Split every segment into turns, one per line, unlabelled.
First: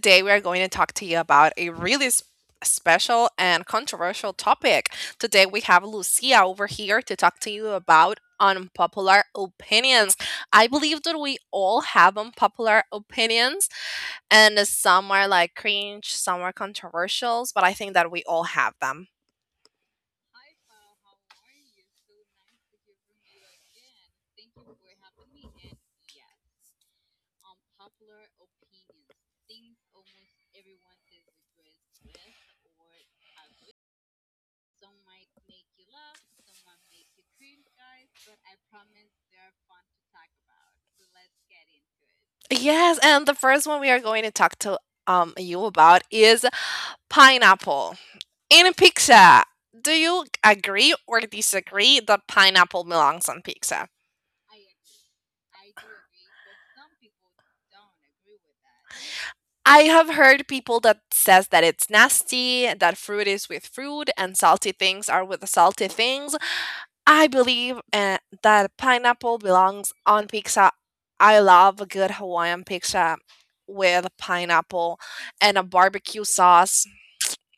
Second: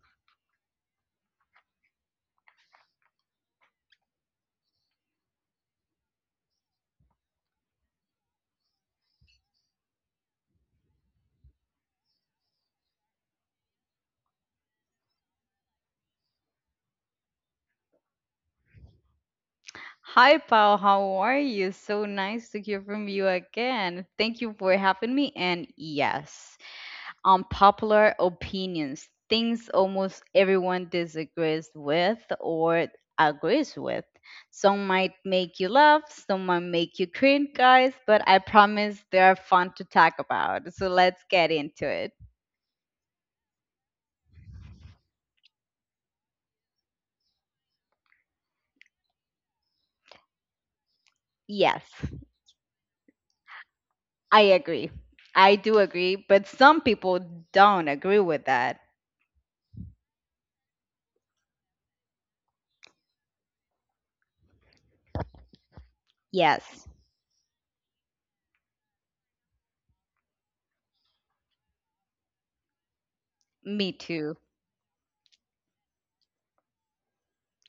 Today we are going to talk to you about a really special and controversial topic. Today we have Lucia over here to talk to you about unpopular opinions. I believe that we all have unpopular opinions, and some are like cringe, some are controversials, but I think that we all have them.
Hi, Pao. How are you? So nice to hear from you again. Thank you for having me. And yes, unpopular opinions, things almost everyone disagrees with or agrees with. Some might make you laugh, some might make you cringe, guys, but I promise they are fun to talk about. So let's get into it.
Yes, and the first one we are going to talk to you about is pineapple. In pizza, do you agree or
Yes,
disagree that pineapple belongs on pizza?
I agree. I do agree, but some people don't agree with that.
I have heard people that says that it's nasty, that fruit is with fruit and salty things are with the salty things.
Yes,
I believe that pineapple belongs on pizza. I love a good Hawaiian pizza
me
with
too.
pineapple and a barbecue sauce.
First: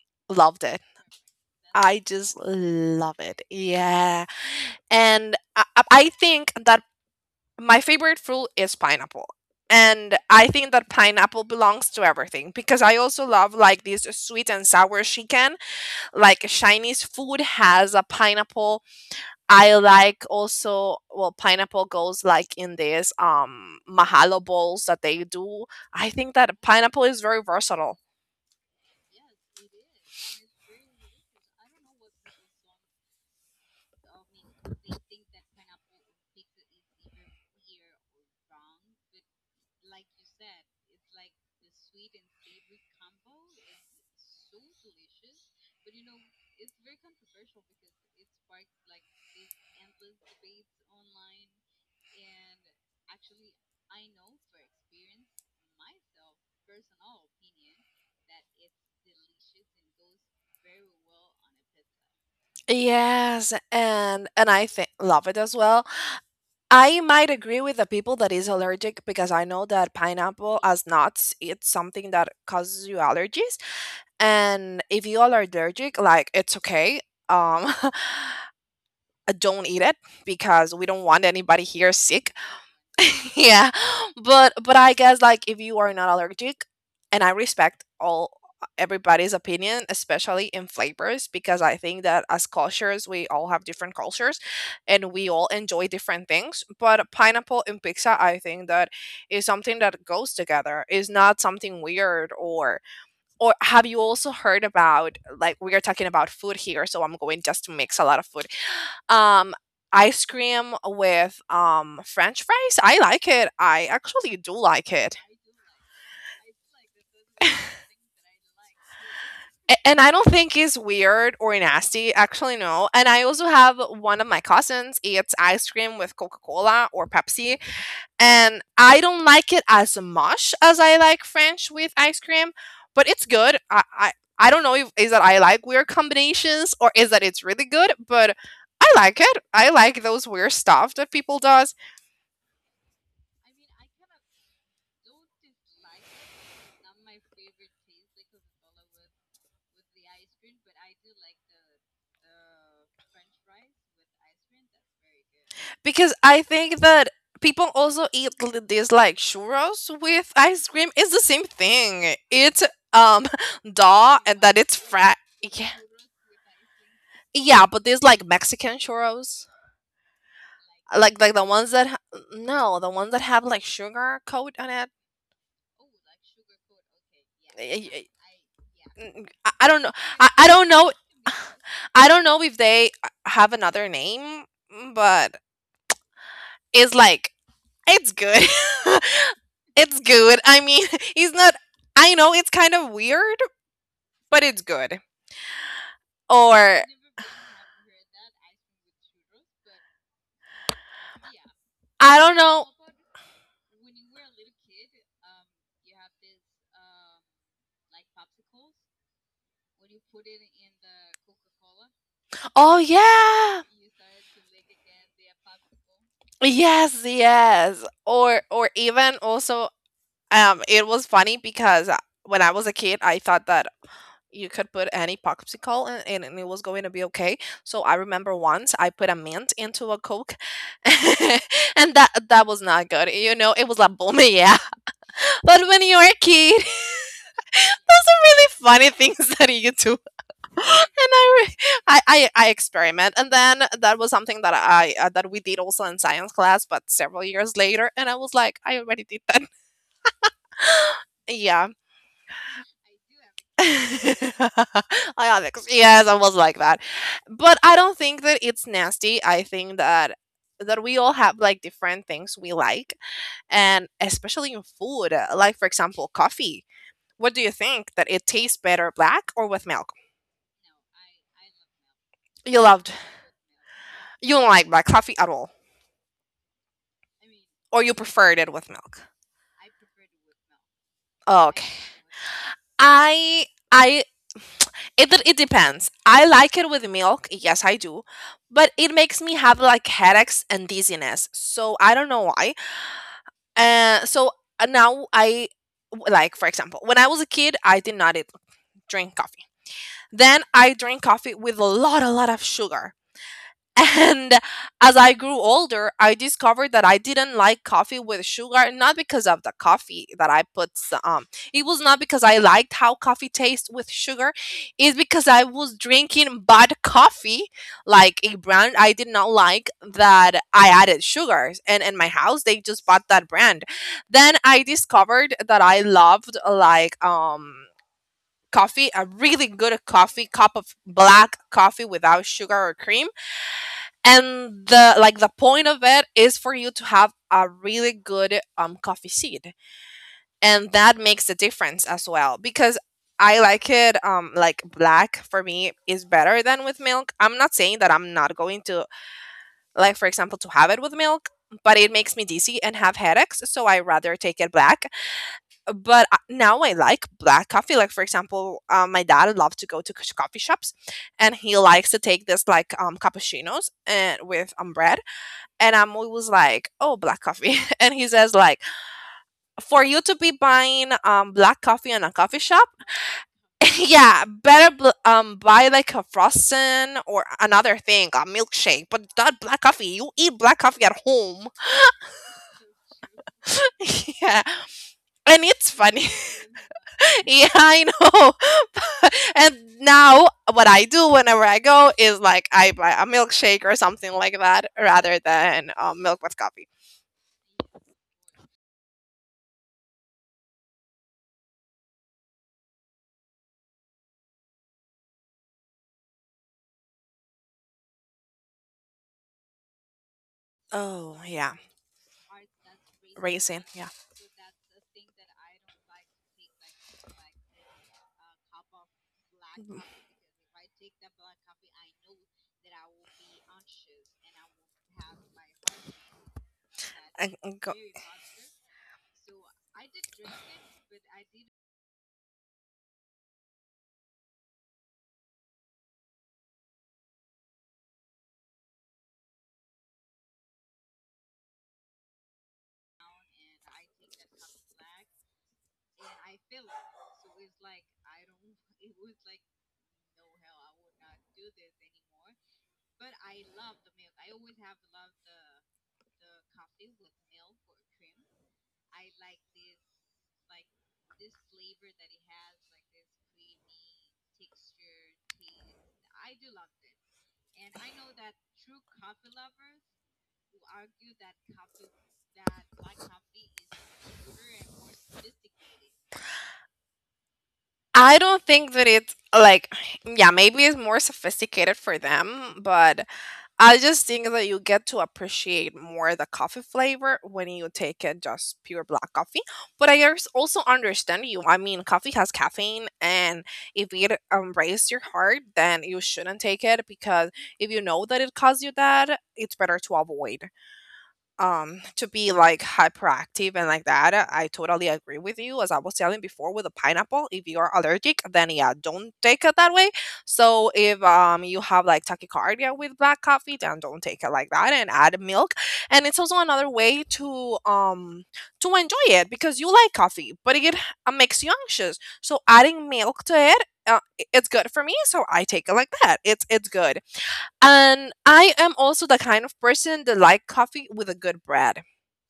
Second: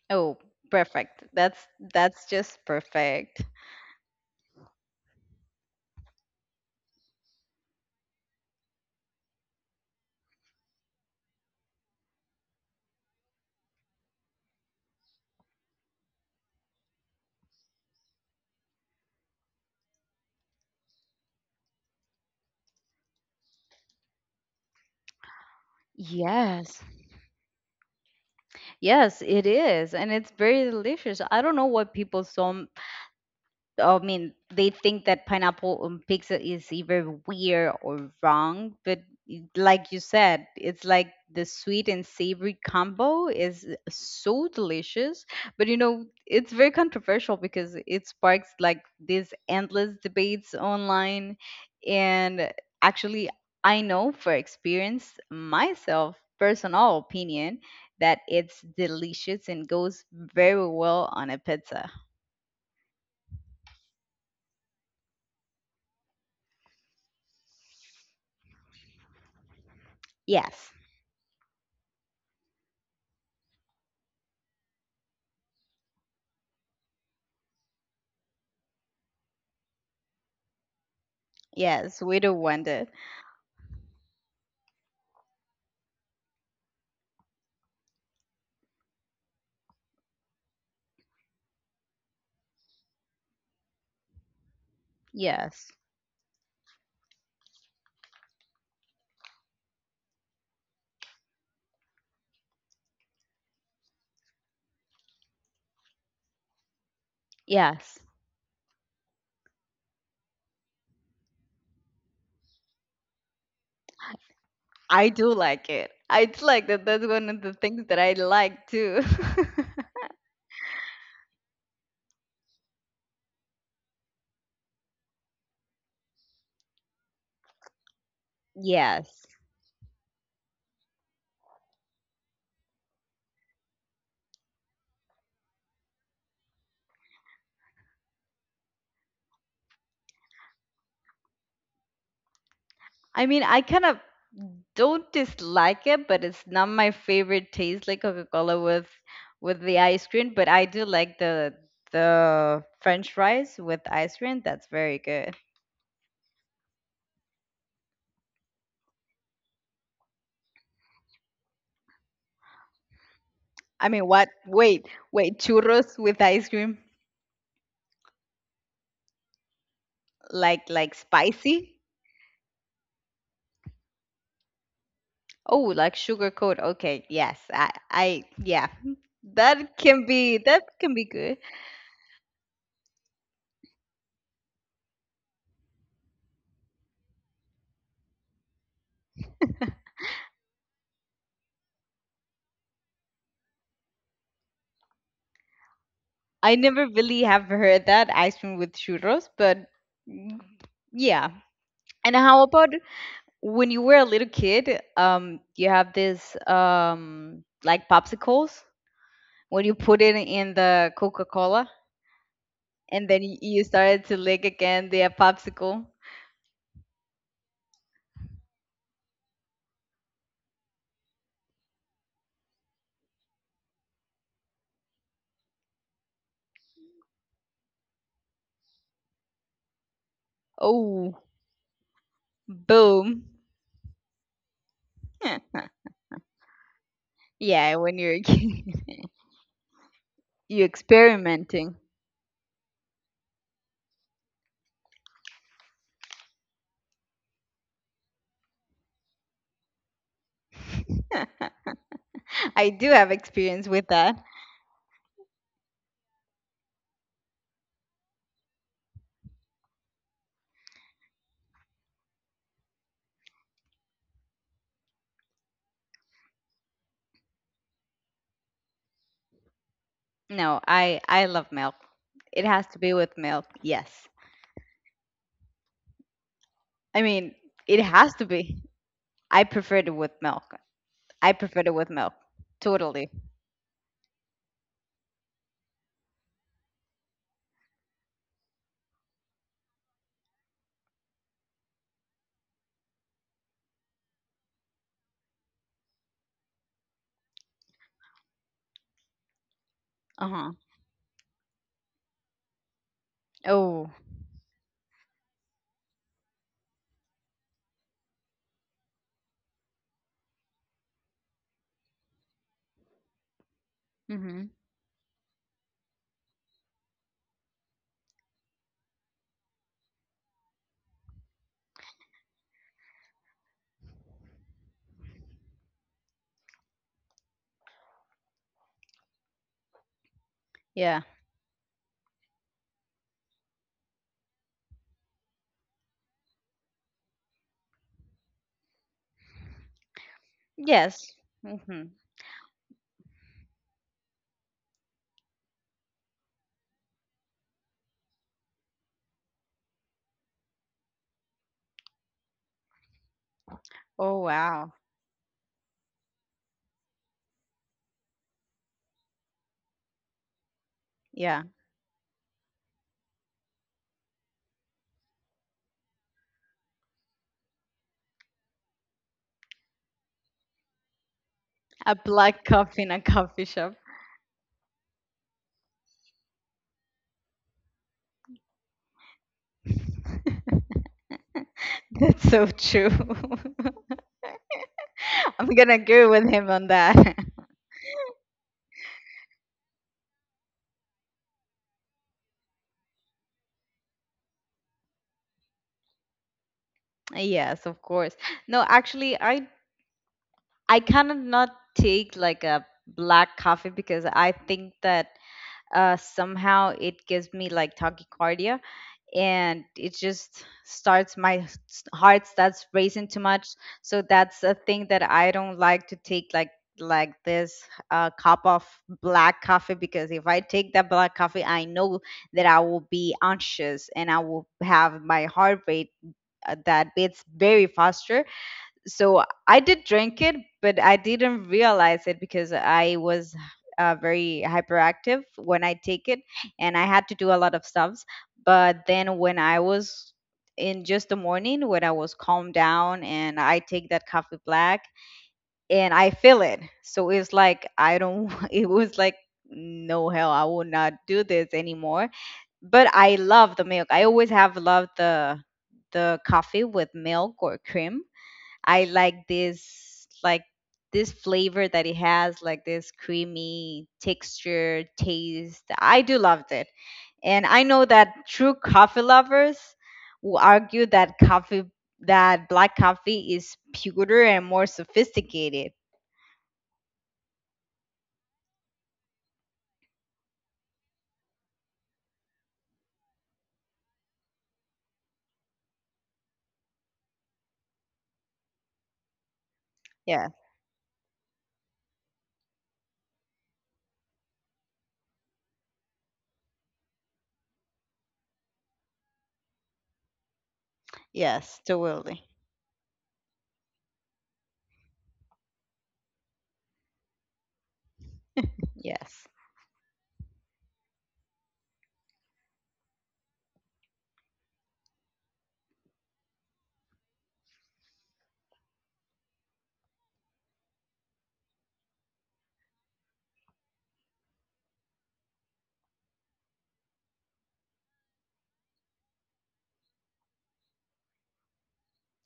Oh,
Loved it.
perfect. That's
I
that's
just
just
love it.
perfect.
Yeah. And I think that my favorite fruit is pineapple. And I think that pineapple belongs to everything because I also love like this sweet and sour chicken. Like Chinese food has a pineapple. I like also well pineapple goes like in this mahalo bowls that they do. I think that
Yes.
pineapple is very versatile.
Yes, it is. And it's very delicious. I don't know what people I mean, they think that pineapple on pizza is either weird or wrong, but like you said, it's like the sweet and savory combo is so delicious. But you know, it's very controversial because it sparks like these endless debates online. And actually, I know for experience myself, personal opinion, that it's delicious and goes very well on a pizza.
Yes, and I think love it as well. I might agree with the people that is allergic because I know that pineapple
Yes.
as nuts, it's something that causes you allergies. And if you are allergic, like it's okay. Um, uh, don't eat it because we don't want anybody here
Yes, we
sick.
do want it.
Yeah, but I guess like if you are not allergic and I respect all everybody's opinion, especially in flavors, because I think that as cultures we all have different cultures and we all
Yes.
enjoy different things, but pineapple and pizza I think that is something that goes together, is not something weird. Or have you also heard about, like, we are talking about food here, so I'm going just to mix
Yes.
a lot of food, um, ice cream with, french fries? I like it. I actually do like
I
it.
do like it. I do like that. That's one of the things that I like too.
And I don't think it's weird or nasty. Actually, no. And I also have one of my cousins eats ice cream with Coca Cola or Pepsi, and I don't
Yes.
like it as much as I like French with ice cream, but it's good. I don't know if is that I like weird combinations or is that it's really good, but I like it. I like those weird stuff that people does.
I mean, I kind of don't dislike it, but it's not my favorite taste like Coca-Cola with the ice cream, but I do like the French fries with ice cream. That's very good.
Because I think that people also eat these like churros with ice cream. It's the same thing. It's um
I mean,
dough
what?
and that it's
Wait,
fried.
wait,
Yeah.
churros with ice cream?
Yeah, but there's like Mexican churros.
Like
Like the ones
spicy?
that no, the ones that have like sugar coat on it.
Oh, like sugar coat. Okay, yes. I
I, I-
I yeah.
I
That
don't know.
can
I,
be
I
that
don't know.
can be good.
I don't know if they have another name, but it's like it's good. It's good. I mean, he's not. I know it's kind of weird, but it's good.
I
Or
never really have heard that ice cream with churros, but mm, yeah. And
I don't
how
know.
about when you were a little kid, you have this like popsicles when you put it in the Coca-Cola
Oh
and then
yeah.
you started to lick again the popsicle.
Yes, yes. Or even also it was funny because when I was a kid, I thought that you could put any popsicle in, and it was going to be okay. So I remember once I put a mint into a Coke,
Oh,
and that was not good.
boom.
You know, it was like boom, yeah. But when you're a kid,
Yeah, when
those
you're
are
a
really funny
kid,
things that you do. And
you
I, re-
experimenting.
I experiment, and then that was something that I that we did also in science class, but several years later, and I was like, I already did that. Yeah,
I do have experience with that.
Ionics. Yes, I was like that. But I don't think that it's nasty. I think that we all have like different things we like, and especially in food, like for example, coffee. What do you think that it tastes better, black or with milk?
No, I love milk. It
You
has to
loved,
be with milk. Yes.
you don't like black coffee at all
I mean,
or
it
you
has to
preferred it
be.
with milk.
I prefer it with milk. I prefer it
Okay.
with milk. Totally.
I I it depends. I like it with milk, yes I do, but it makes me have like headaches and dizziness. So I don't know why. So now like for example, when I was a kid, I did not eat, drink coffee. Then
Uh-huh.
I drink coffee with a lot of sugar.
Oh.
And as I grew older, I discovered that I didn't like coffee with sugar, not because of the coffee that I put. It was not because I liked how coffee tastes with sugar.
Mhm.
It's because I was drinking bad coffee, like a brand I did not like that I added sugars. And in my house, they just bought that brand. Then I discovered that I loved like coffee, a really good coffee, cup of
Yeah.
black coffee without sugar or cream, and the like the point of it is for you to have a really good coffee seed, and that
Yes.
makes a difference
Mhm.
as well. Because I like it, like black for me is better than with milk. I'm not saying that I'm not going to, like for example, to have it with milk, but it makes me dizzy and have headaches, so I rather
Oh
take it
wow.
black. Now I like black coffee. Like for example, my dad loves to go to coffee shops, and
Yeah.
he likes to take this like cappuccinos and with bread, and I'm always like, oh, black coffee. And he says, like, for you to be buying black coffee
A
in a coffee
black
shop,
coffee in a coffee shop.
yeah, better buy like a frozen or another thing, a milkshake. But not black coffee. You eat black coffee at home.
That's so true.
Yeah, and
I'm
it's
gonna
funny.
agree with him on that.
Yeah, I know. And now what I do whenever I go is like I buy a milkshake or something like that rather than milk with coffee.
Yes, of course. No, actually, I cannot not take like a black coffee because I think that somehow it gives me like tachycardia and it just starts
Oh,
my
yeah.
heart starts racing too much.
Racing, yeah.
So that's a thing that I don't like to take like this cup of black coffee because if I take that black coffee, I know that I will be anxious and I will have my heart rate that beats
And
very
go.
faster, so I did drink it, but I didn't realize it because I was very hyperactive when I take it, and I had to do a lot of stuffs. But then when I was in just the morning, when I was calmed down, and I take that coffee black, and I feel it. So it's like I don't. It was like no hell, I will not do this anymore. But I love the milk. I always have loved the coffee with milk or cream. I like this flavor that it has, like this creamy texture, taste. I do love it. And I know that true coffee lovers will argue that coffee that black coffee is purer and more sophisticated.
I don't think that it's like, yeah, maybe it's more sophisticated for them, but I just think that you get to appreciate more the coffee flavor when you take it just pure black coffee. But
Yeah.
also understand you. I mean, coffee has caffeine, and if it raises your heart, then you shouldn't take it because if you know that it caused you that, it's better to avoid,
Yes,
to be
totally.
like hyperactive and like that. I totally agree with you. As I was telling before with the pineapple, if you are allergic then yeah, don't
Yes.
take it that way. So if you have like tachycardia with black coffee, then don't take it like that and add milk. And it's also another way to enjoy it, because you like coffee but it makes you anxious, so adding milk to it, it's good for me, so I take it like that. It's good. And I am also the kind of person that like coffee with a good bread.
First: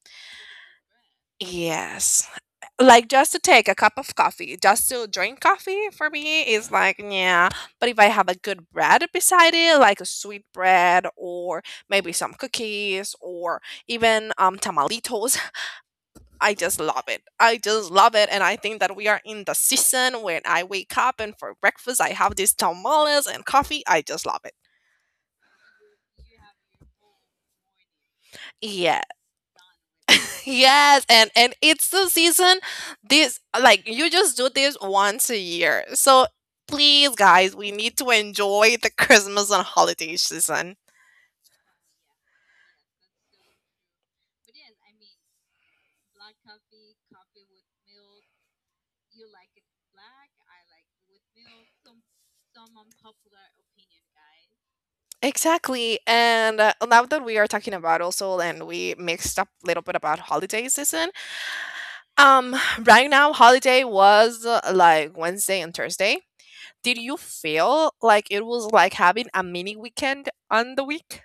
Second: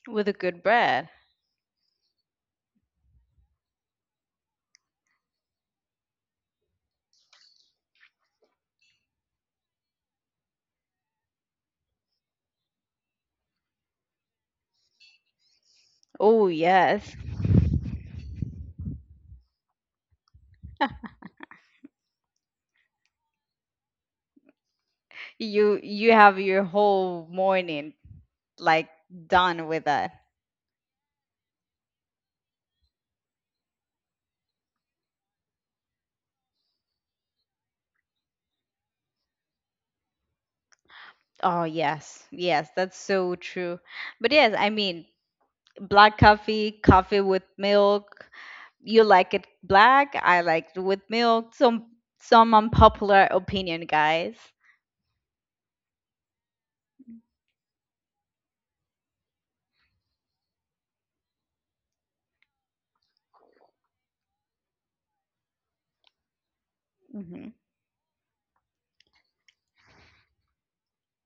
With a good bread.
Yes. Like just to take a cup of coffee, just to drink coffee for me is like, yeah. But if I have a good bread beside it, like a sweet bread or maybe some cookies or even tamalitos,
Oh
I just love
yes.
it. I just love it, and I think that we are in the season. When I wake up and for breakfast I have these tamales and coffee, I just love it.
You have your whole morning like
Yes.
done with that.
Yes, and it's the season. This like you just do this once a year. So please guys, we need to enjoy the Christmas and holiday season.
Oh yes. Yes, that's so true. But yes, I mean, black coffee, coffee with milk. You like it black, I like it with milk. Some unpopular opinion, guys.
Exactly. And now that we are talking about also, and we mixed up a little bit about holiday season. Um right now holiday was like Wednesday and Thursday. Did you
Hmm.
feel like it was like having a mini weekend on the week?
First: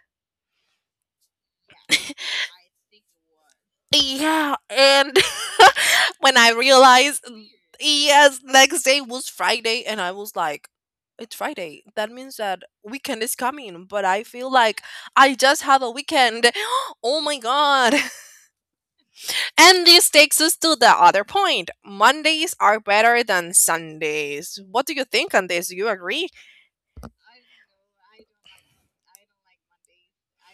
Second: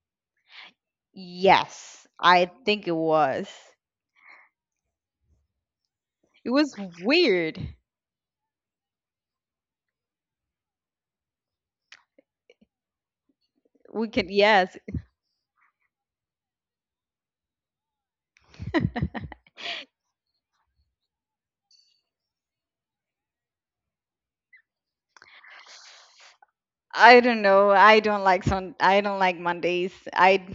Yes, I think it was.
Yeah, and when
It
I
was
realized,
weird.
yes, next day was Friday, and I was like, it's Friday. That means that weekend is coming, but
We
I
can,
feel
yes.
like I just had a weekend. Oh my god. And this takes us to the other point. Mondays are better than Sundays. What do you think on this? Do you agree?
I don't know. I don't like sun. I don't like Mondays. I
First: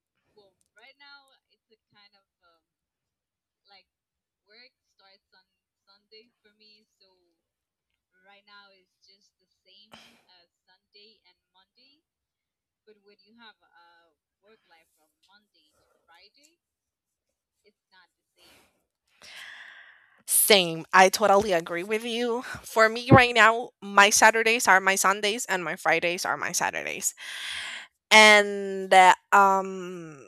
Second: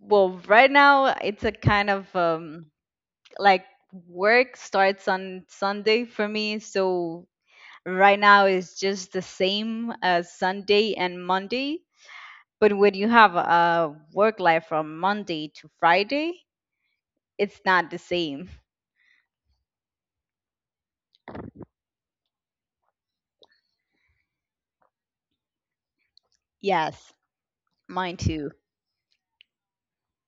Well, right now it's a kind of like work starts on Sunday for me. So right now it's just the same as Sunday and Monday. But when you have a work life from Monday to Friday, it's not the same.
Same. I totally agree with you. For me right now, my Saturdays are my Sundays and my Fridays are my Saturdays.
Yes, mine too.
And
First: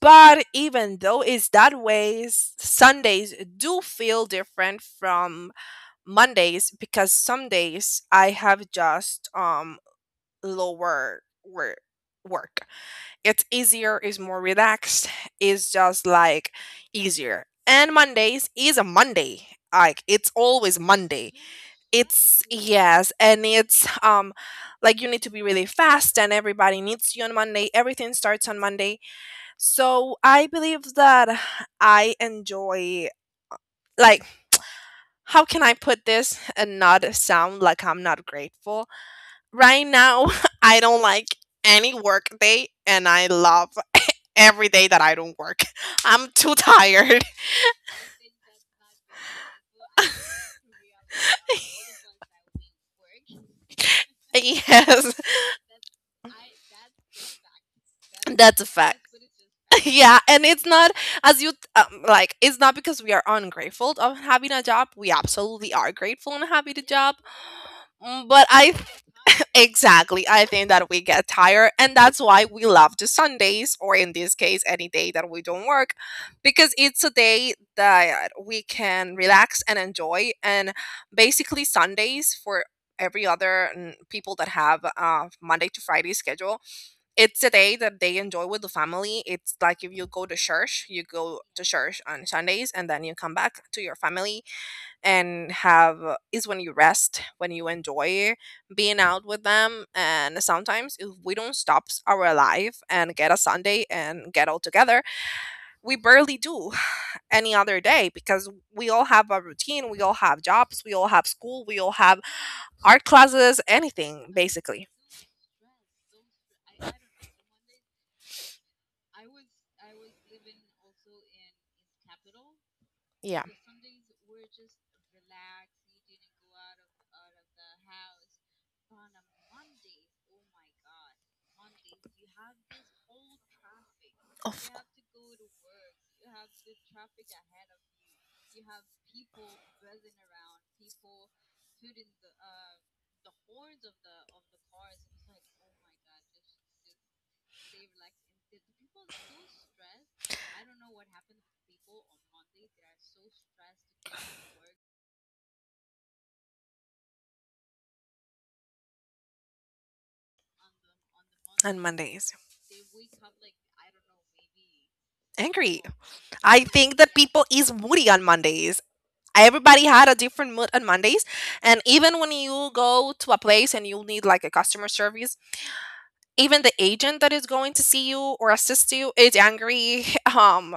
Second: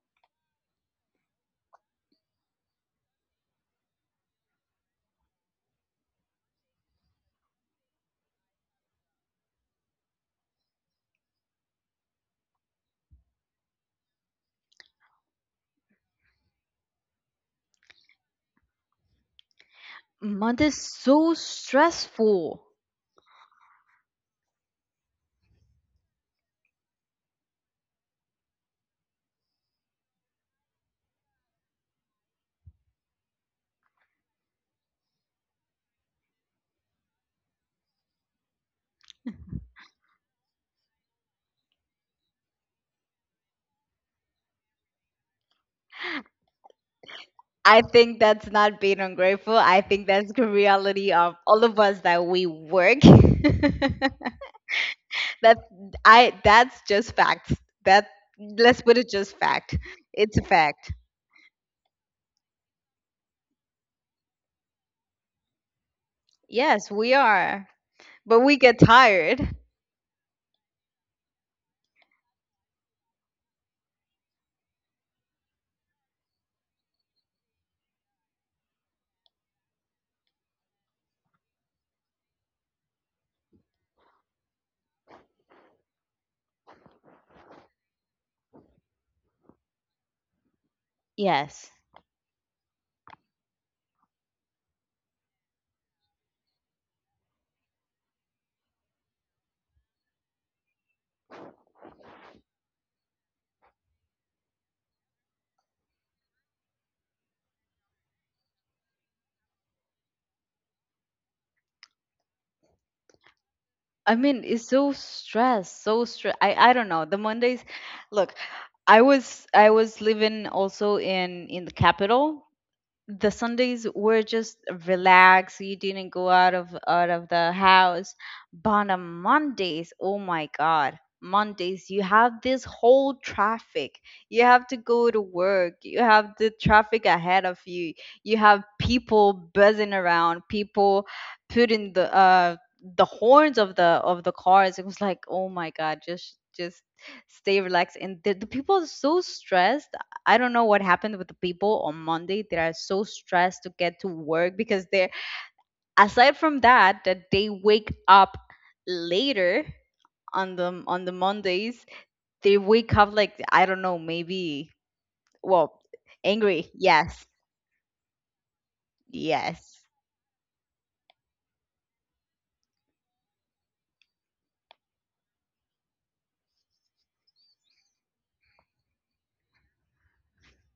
but even though it's that way, Sundays do feel different from Mondays, because some days I have just lower work. It's easier, it's more relaxed, it's just like easier. And Mondays is a Monday. Like it's always
Monday's
Monday.
so
It's,
stressful.
yes, and it's like you need to be really fast and everybody needs you on Monday. Everything starts on Monday. So I believe that I enjoy, like how can I put this and not sound like I'm not grateful? Right now, I don't like any work day and I love every day that I don't work. I'm too tired.
I think that's not being ungrateful. I think that's the reality of all of us that we work.
Yes,
that that's just facts. That
that's a
Let's put
fact.
it just fact.
Yeah,
It's a
and it's not
fact.
as you like it's not because we are ungrateful of having a job. We absolutely are grateful and happy to
Yes, we
job.
are.
Mm,
But
but
we
I
get tired.
Exactly. I think that we get tired, and that's why we love the Sundays, or in this case, any day that we don't work, because it's a day that we can relax and enjoy. And basically, Sundays for every other people that have Monday to Friday schedule, it's a day that they enjoy with the family. It's like if you go to church, you go to
Yes.
church on Sundays, and then you come back to your family and have is when you rest, when you enjoy being out with them. And sometimes if we don't stop our life and get a Sunday and get all together, we barely do any other day because we all have a routine, we all have jobs, we all have school, we all have art classes,
I
anything
mean, it's
basically.
so stressed, so stress. I don't know. The Mondays, look, I was living also in the capital. The
Yeah.
Sundays were just relaxed. So you didn't go out of the house. But on Mondays, oh my God, Mondays you have this whole traffic. You have
Of cou-
to go to work. You have the traffic ahead of you. You have people buzzing around. People putting the horns of the cars. It was like, oh my God, just stay relaxed. And the people are so stressed. I don't know what happened with the people on Monday that are so stressed to get to work, because they're aside from that that they wake up later on the
and
Mondays.
Mondays.
They wake up like I don't know, maybe
Angry.
well,
I
angry.
think that
Yes.
people is moody on Mondays.
Yes.
Everybody had a different mood on Mondays. And even when you go to a place and you need like a customer service, even the agent that is going to see you or assist you is angry. Um,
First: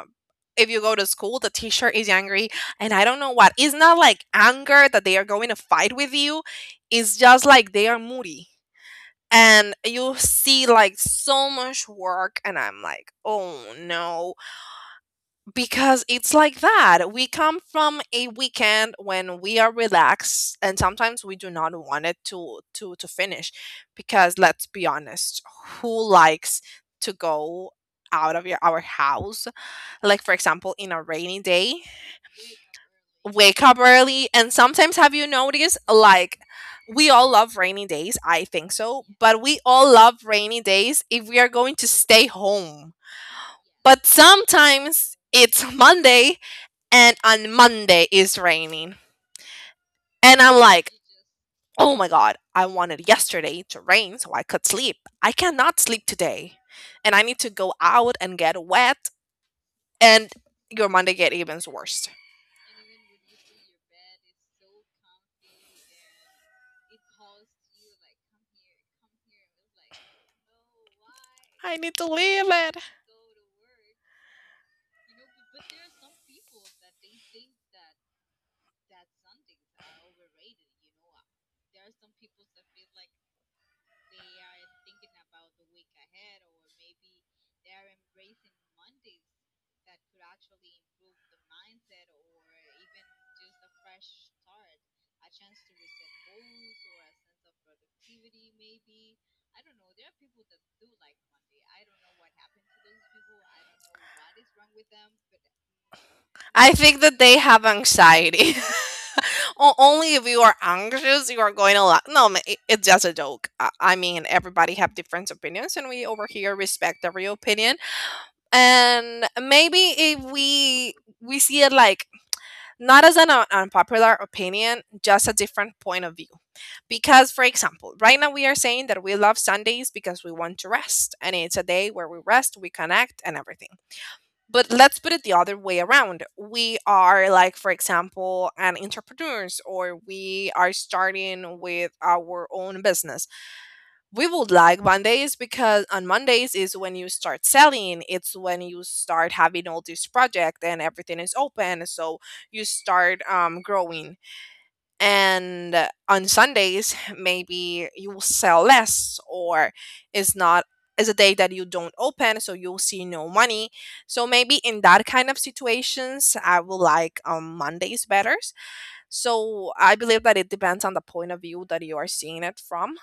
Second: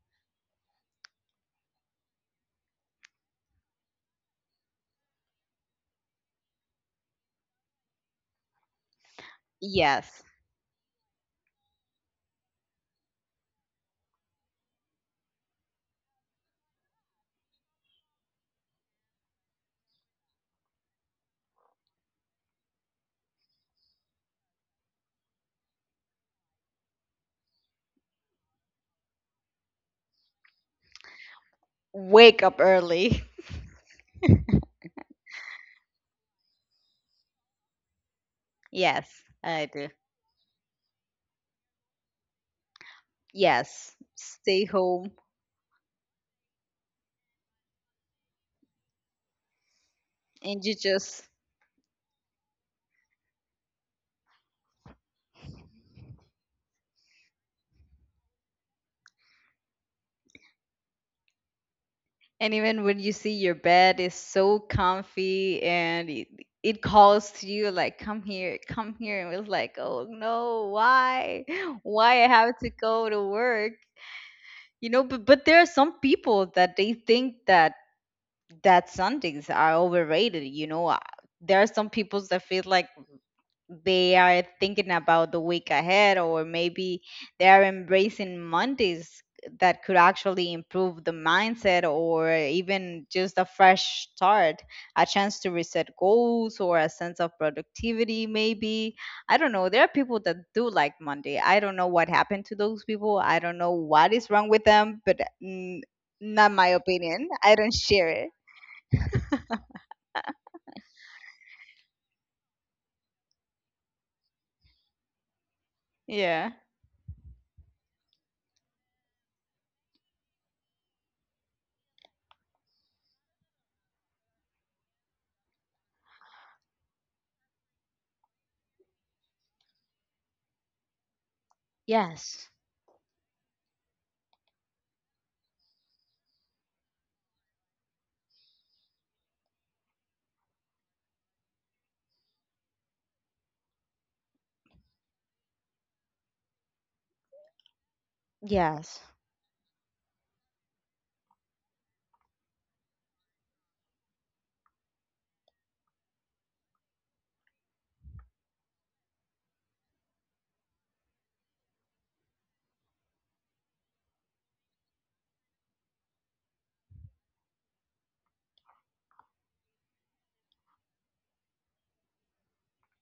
if you go to school, the teacher is angry. And I don't know what. It's not like anger that they are going to fight with you, it's just like they are moody. And you
Yes.
see like so much work, and I'm like, oh no, because it's like that. We come from a weekend when we are relaxed and sometimes we do not want it to finish, because let's be honest, who likes to go out of your our house? Like for example, in a rainy day,
Wake up early.
wake up early. And sometimes have you noticed, like we all love rainy days, I think so,
Yes,
but we
I do.
all love rainy days if we are going to stay home.
Yes.
But
Stay home,
sometimes it's Monday and on Monday it's raining. And I'm
and you
like,
just.
oh my God, I wanted yesterday to rain so I could sleep. I cannot sleep today. And I need to go out and get wet. And your Monday get even worse.
And even when you see your bed is so comfy and it calls to you like come here, come here, and it was like, "Oh no, why?
I need to
Why I
leave
have to
it.
go to work?" You know, but there are some people that they think that Sundays are overrated. There are some people that feel like they are thinking about the week ahead, or maybe they are embracing Mondays, that could actually improve the mindset, or even just a fresh start, a chance to reset goals, or a sense of productivity. Maybe I don't know. There are people that do like Monday. I don't know what happened to those people. I don't know what is wrong with them, but not my
I think that
opinion.
they
I
have
don't share it.
anxiety. O- only if you are anxious, you are going to laugh. No, ma- it's just a joke. I mean, everybody have different opinions, and we over
Yeah.
here respect every opinion. And maybe if we we see it like not as an un- unpopular opinion, just a different point of view, because for example right now we are saying that we love Sundays because we want to rest and it's a day where we
Yes,
rest, we connect, and everything. But let's put it the other way around, we are like for example an entrepreneurs, or we are starting with our own business. We would like Mondays because on Mondays is when you start selling. It's when you
yes,
start having all this project and everything is open. So you start growing. And on Sundays, maybe you will sell less, or it's not is a day that you don't open so you'll see no money. So maybe in that kind of situations I will like Mondays better. So I believe that it depends on the point of view that you are seeing it from,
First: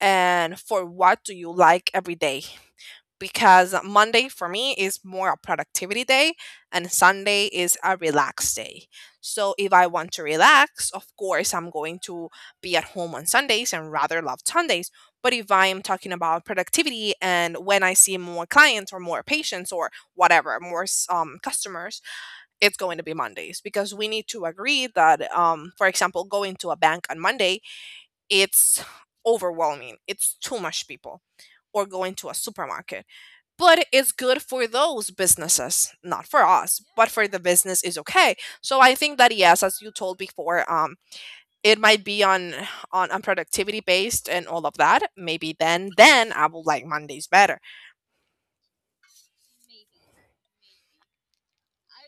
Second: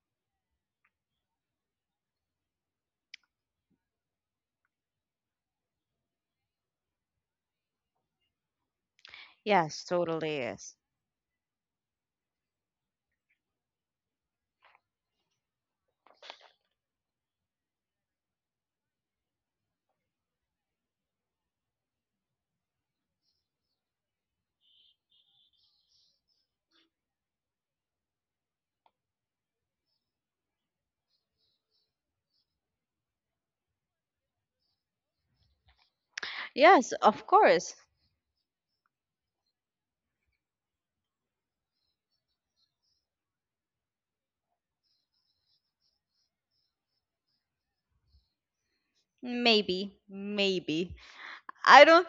and for what do you like every day. Because Monday for me is more a productivity day, and Sunday is a relaxed day. So if
yes,
I want to
totally is.
relax, of course I'm going to be at home on Sundays and rather love Sundays. But if I am talking about productivity and when I see more clients or more patients or whatever, more s- customers, it's going to be Mondays, because we need to agree that for example going to a bank on Monday, it's overwhelming. It's too much people. Or going to a supermarket. But it's good for those businesses, not for us,
Yes,
but
of
for the
course.
business is okay. So I think that yes, as you told before, it might be on productivity based and all of that. Maybe then I will like Mondays better.
Maybe, maybe. I don't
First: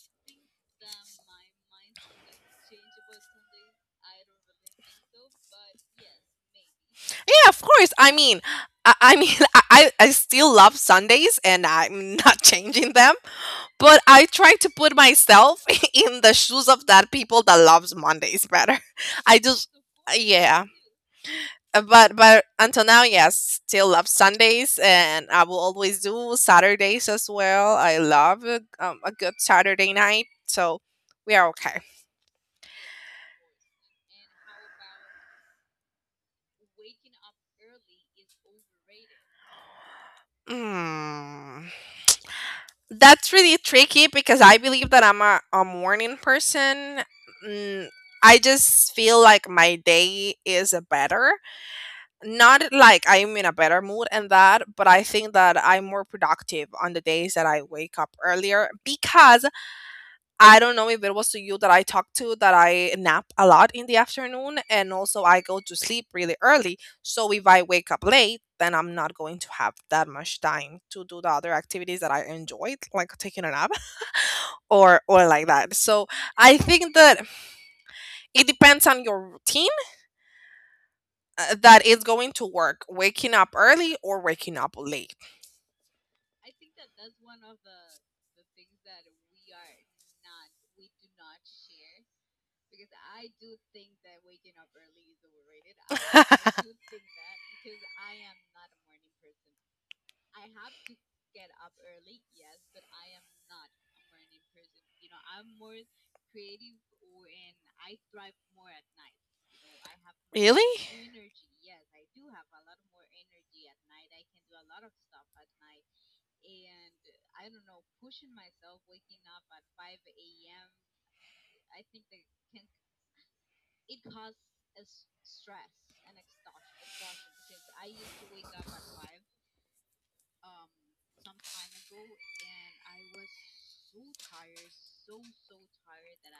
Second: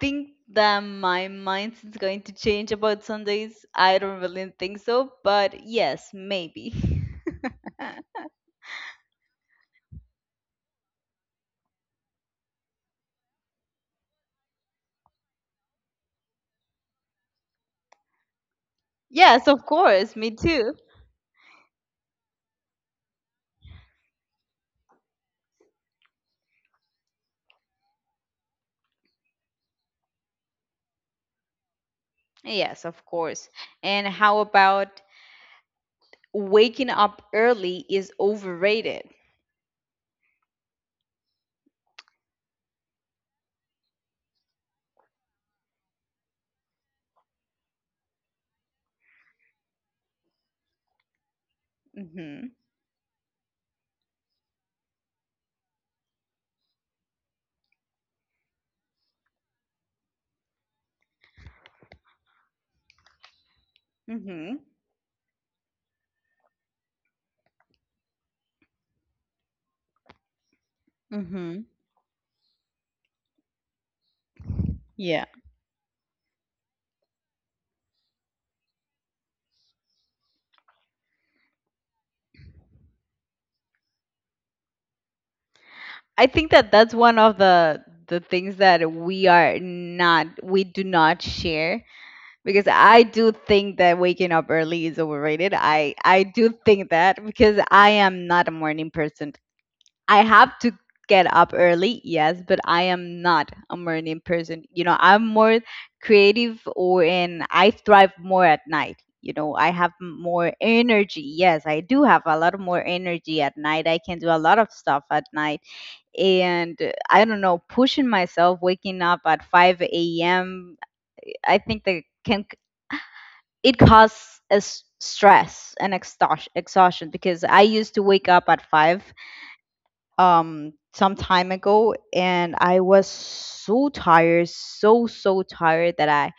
think that my mind is going to change about Sundays. I don't really think so, but yes, maybe.
Yeah, of course. I mean, I mean, I still love Sundays and I'm not changing them. But I try to put myself in the shoes of that people that loves Mondays better. I
Yes, of
just
course. Me
yeah.
too.
But until now, yes, still love Sundays, and I will always do Saturdays as well. I love a good Saturday night, so we are okay.
Yes, of course. And how about waking up early is overrated?
Mm. That's really tricky because I believe that I'm a morning person. Mm, I just feel like my day is better,
Mhm.
not like I'm in a better mood and that, but I think that I'm more productive on the days that I wake up earlier, because I don't know if it was to you that I talked to, that I nap a lot in the afternoon
Mhm.
and also I go to sleep really early. So if I wake up late, then I'm not going to have that much time to do the other
Mhm.
activities that I enjoyed, like taking a nap or
Yeah.
like that. So I think that it depends on your routine, that is going to work, waking up early or waking up late.
I think that that's one of the things that we do not share, because I do think that waking up early is overrated. I do think that because I am not a morning person. I have to get up early, yes, but I am not a morning person. You know, I'm more creative or and I thrive more at night. You know, I have more
Really?
energy. Yes, I do have a lot of more energy at night. I can do a lot of
Like
stuff at night. And I don't know, pushing myself, waking up at 5 a.m., I think that can it causes a stress and exhaustion, because I used to wake up at 5 some time ago and I was so tired, so tired that I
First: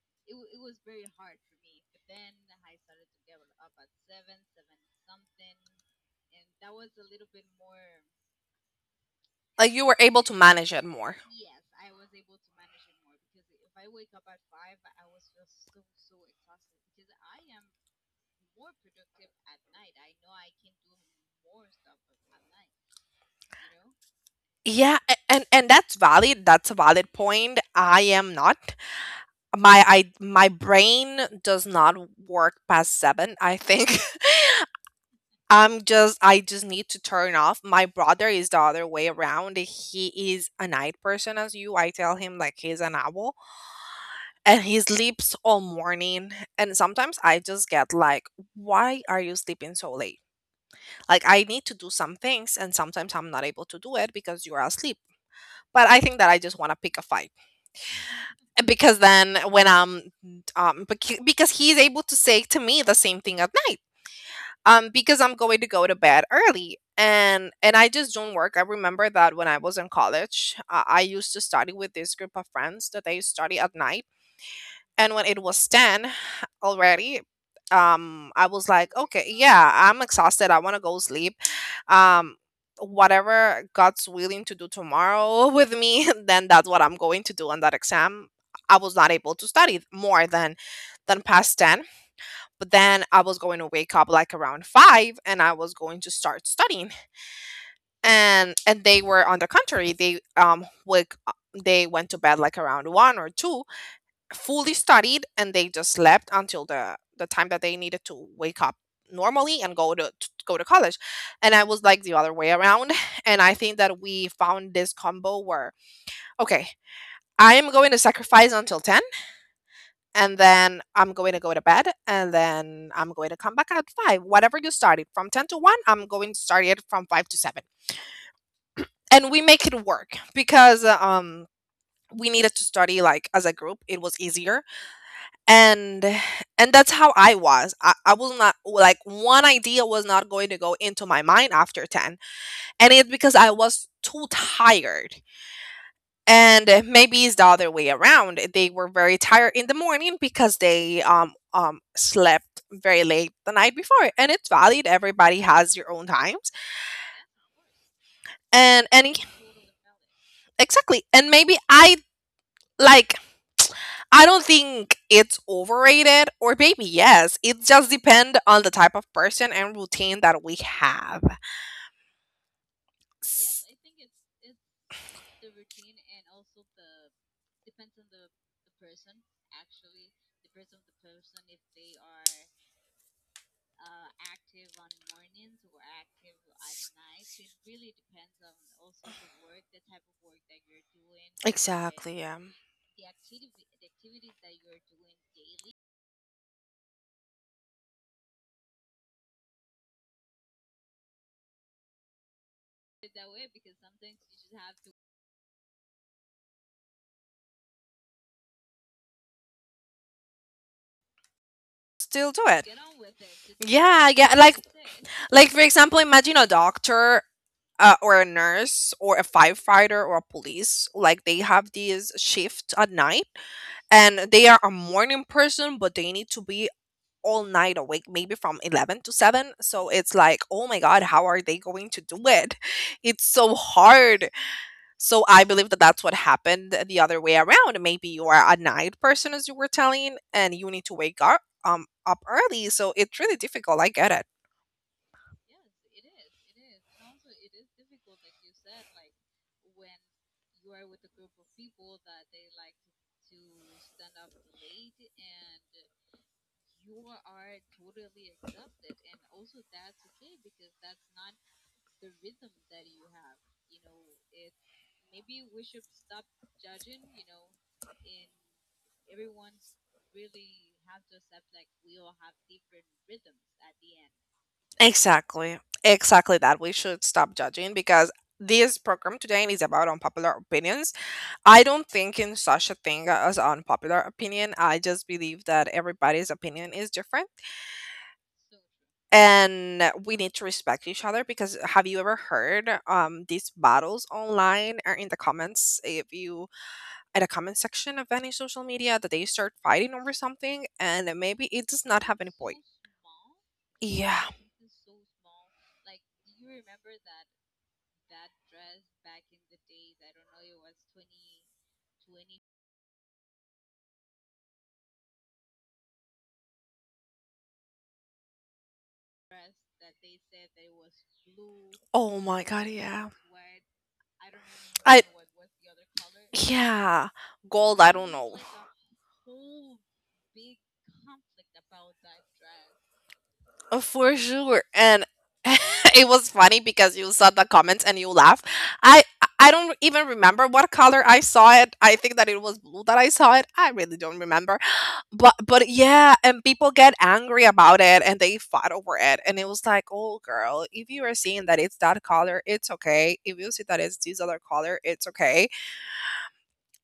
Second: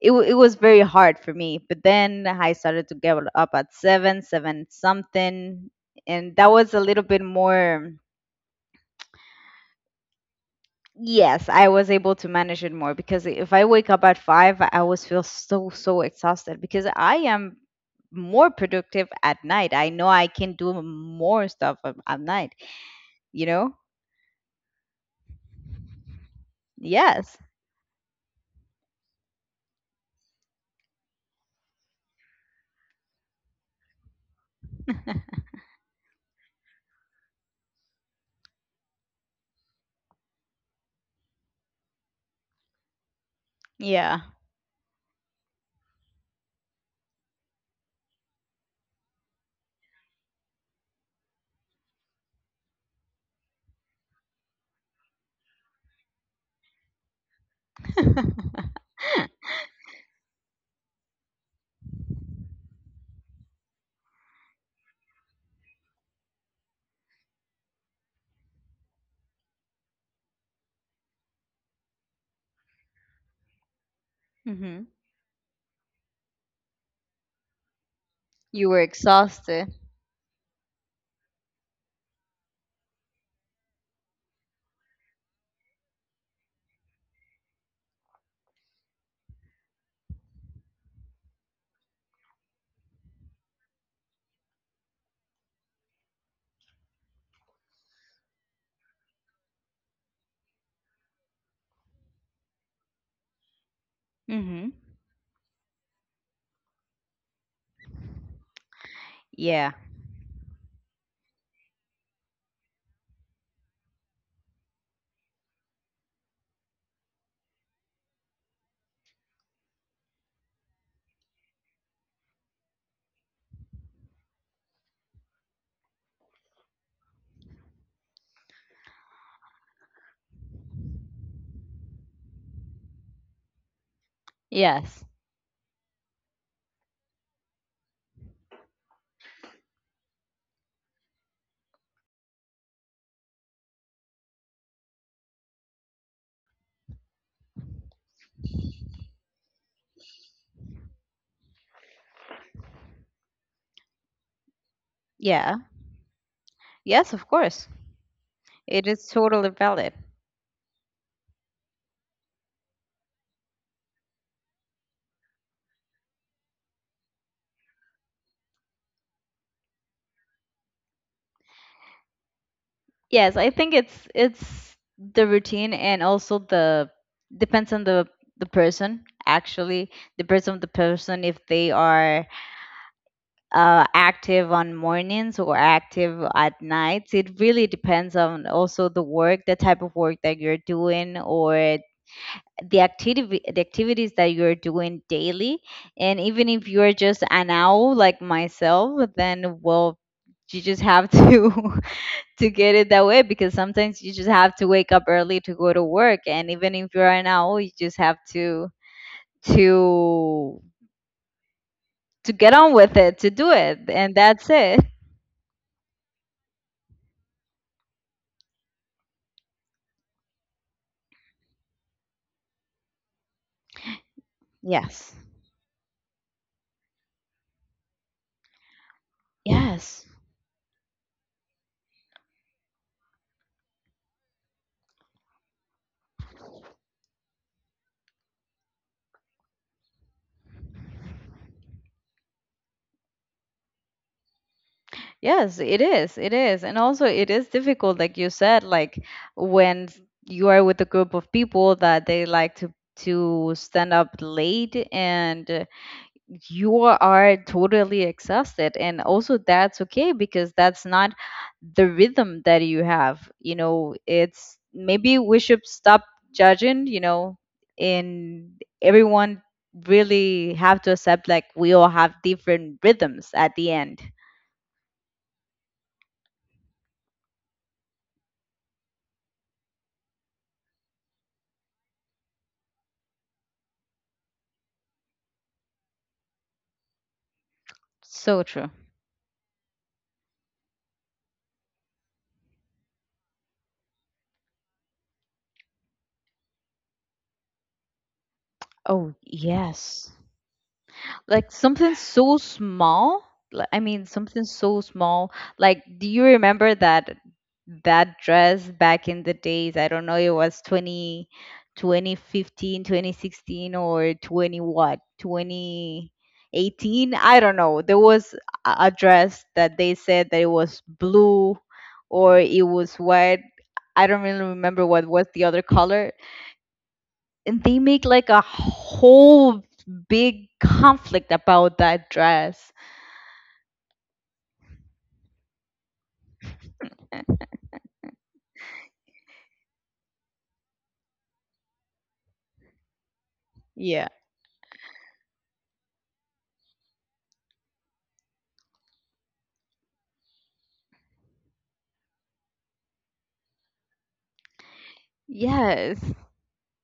it, wa- it was very hard for me. But then I started to get up at 7, 7 something, and that was a little bit more.
Like you were able to manage it more.
Yes, I was able to manage it more because if I wake up at 5, I always feel so, so exhausted because I am more productive at night. I know I can do more stuff at night, you know?
Yeah, and that's valid. That's a valid
Yes.
point. I am not. My brain does not work past 7, I think. I just need to turn off. My brother is the other way around. He is a night person as you. I tell him like he's an owl.
Yeah.
And he sleeps all morning, and sometimes I just get like, why are you sleeping so late, like I need to do some things and sometimes I'm not able to do it because you're asleep. But I think that I just want to pick a fight. And because then when because he's able to say to me the same thing at night, because I'm going to go to bed early and I just don't work. I remember that when I was in college, I used to study with this group of friends that they study at night,
hmm
and when it was 10 already, I
You
was
were
like okay yeah
exhausted.
I'm exhausted, I want to go sleep. um Whatever god's willing to do tomorrow with me, then that's what I'm going to do on that exam. I was not able to study more than past 10. But then I was going to wake up like around 5, and I was going to start studying. And they were on the contrary, they wake they went to bed like around 1 or 2,
Hmm.
fully studied, and they just slept until the time that they needed to wake up normally
Yeah.
and go to go to college. And I was like the other way around. And I think that we found this combo where okay, I am going to sacrifice until 10, and then I'm going to go to bed, and then I'm going to come back at 5. Whatever you started from 10 to 1, I'm going to start it from 5 to 7, and we make it work because we needed to study like as a group, it was easier.
Yes.
and and that's how I was. I was not like one idea was not going to go into my mind after 10, and it's because I was too tired. And maybe it's the other way around, they were very tired in the morning because they slept very late the night before. And it's valid, everybody
Yeah.
has your own times.
Yes, of course.
and
It
and
is
it-
totally valid.
exactly. And maybe I, like, I don't think it's overrated, or maybe yes. It just depends on the type of person and routine that we have. Yes,
Yes, I think it's the routine and also the depends on the person actually depends on the person if they are active on mornings or active at nights. It really depends on also the work, the type of work that you're doing, or
exactly, yeah.
the activity, the activities that you're doing daily. And even if you're just an owl like myself, then well, you just have to to get it that way, because sometimes you just have to wake up early to go to work. And even if you're an owl, you just have to to
Still
to
do
get
it.
on with it, to do it,
Yeah,
and
yeah.
that's it.
Like for example, imagine a doctor or a nurse or a firefighter or a police, like they have this shift at night and they are a
Yes,
morning person but they need to be all night awake, maybe from 11 to 7. So
yes.
it's like, oh my god, how are they going to do it? It's so hard. So I believe that that's what happened the other way around. Maybe you are a night person, as you were telling, and you need to wake up up early, so it's really difficult. I get it.
Yes, it is, it is. And also it is difficult, like you said, like when you are with a group of people that they like to stand up late and you are totally exhausted. And also that's okay, because that's not the rhythm that you have, you know. It's maybe we should stop judging, and everyone really have to accept, like we all have different rhythms at the end.
Exactly. Exactly that. We should stop judging because this program today is about unpopular opinions. I don't think in such a thing as unpopular opinion. I just believe that everybody's opinion is different
So true.
and we need to respect each other. Because have you ever heard these battles online or in the comments, if you at a comment section of any social media, that
Oh
they start
yes,
fighting over something and maybe
like
it does
something
not have any
so
point.
small. Like, I mean,
Yeah.
something so small. Like, do you remember that that dress back in the days? I don't know, it was 20 2015, 2016, or 20 what, 2018, I don't know. There was a dress that they said that it was blue,
Oh
or
my god,
it was
yeah.
white. I don't really remember
I
what was the other color.
yeah.
And they
Gold, I
make
don't
like
know.
a whole big conflict about that dress.
For sure. And it was funny because you saw the comments and you laugh. I I don't even remember what color I saw it. I think that it was blue that I saw it. I really
Yeah.
don't remember. But yeah, and people get angry about it and they fought over it. And it was like, oh girl, if you are seeing that it's that color, it's okay. If you see that it's this other color, it's okay.
Yes.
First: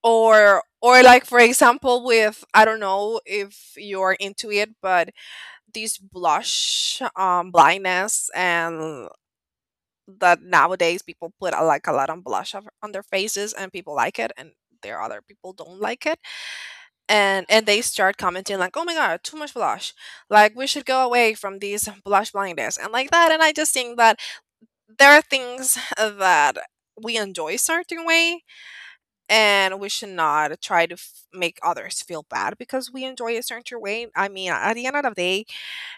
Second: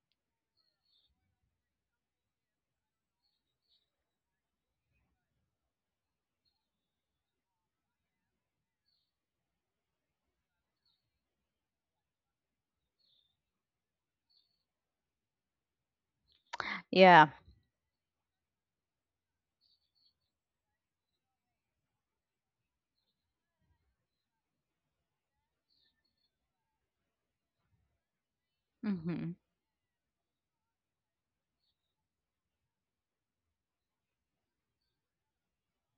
Or like for example with, I don't know if you're into it, but these blush blindness and that nowadays people put a, like a lot on blush on their faces and people like it, and there are other people don't like it,
Yeah.
and they start commenting like, oh my god, too much blush, like we should go away from these blush blindness and like that. And I just think that there are things that we enjoy certain way,
Hmm.
and we should not try to make others feel bad because we enjoy a certain way. I mean, at the end of the day,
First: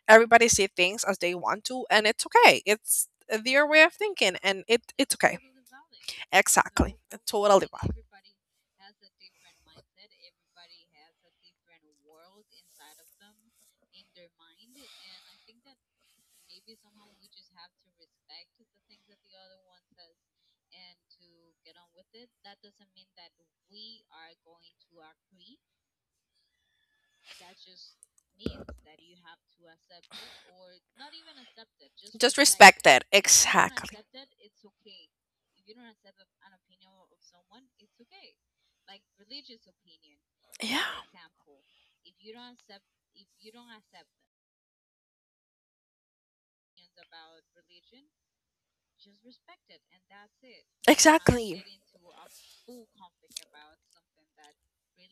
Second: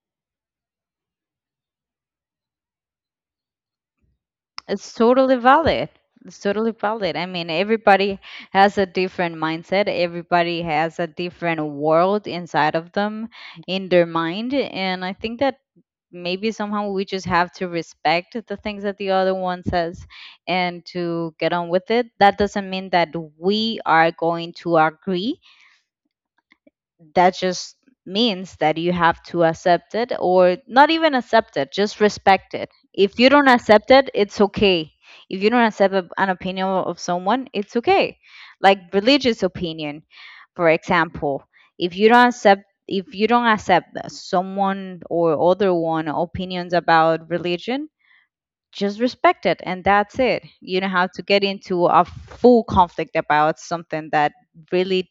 everybody see things as they want to, and it's okay. It's their way of thinking, and it,
It's
it's
totally
okay.
valid. It's totally
Exactly.
valid. I mean,
Totally right.
everybody has a different mindset. Everybody has a different world inside of them, in their mind. And I think that maybe somehow we just have to respect the things that the other one says and to get on with it. That doesn't mean that we are going to agree, that just means that you have to accept it, or not even accept it, just
Just
respect it.
respect it.
If you don't accept
Exactly.
it, it's okay. If you don't accept a, an opinion of someone, it's okay. Like religious opinion, for
Yeah.
example. If you don't accept, if you don't accept someone or other one opinions about religion, just respect it, and that's it. You don't have to get
Exactly.
into a full conflict about something that really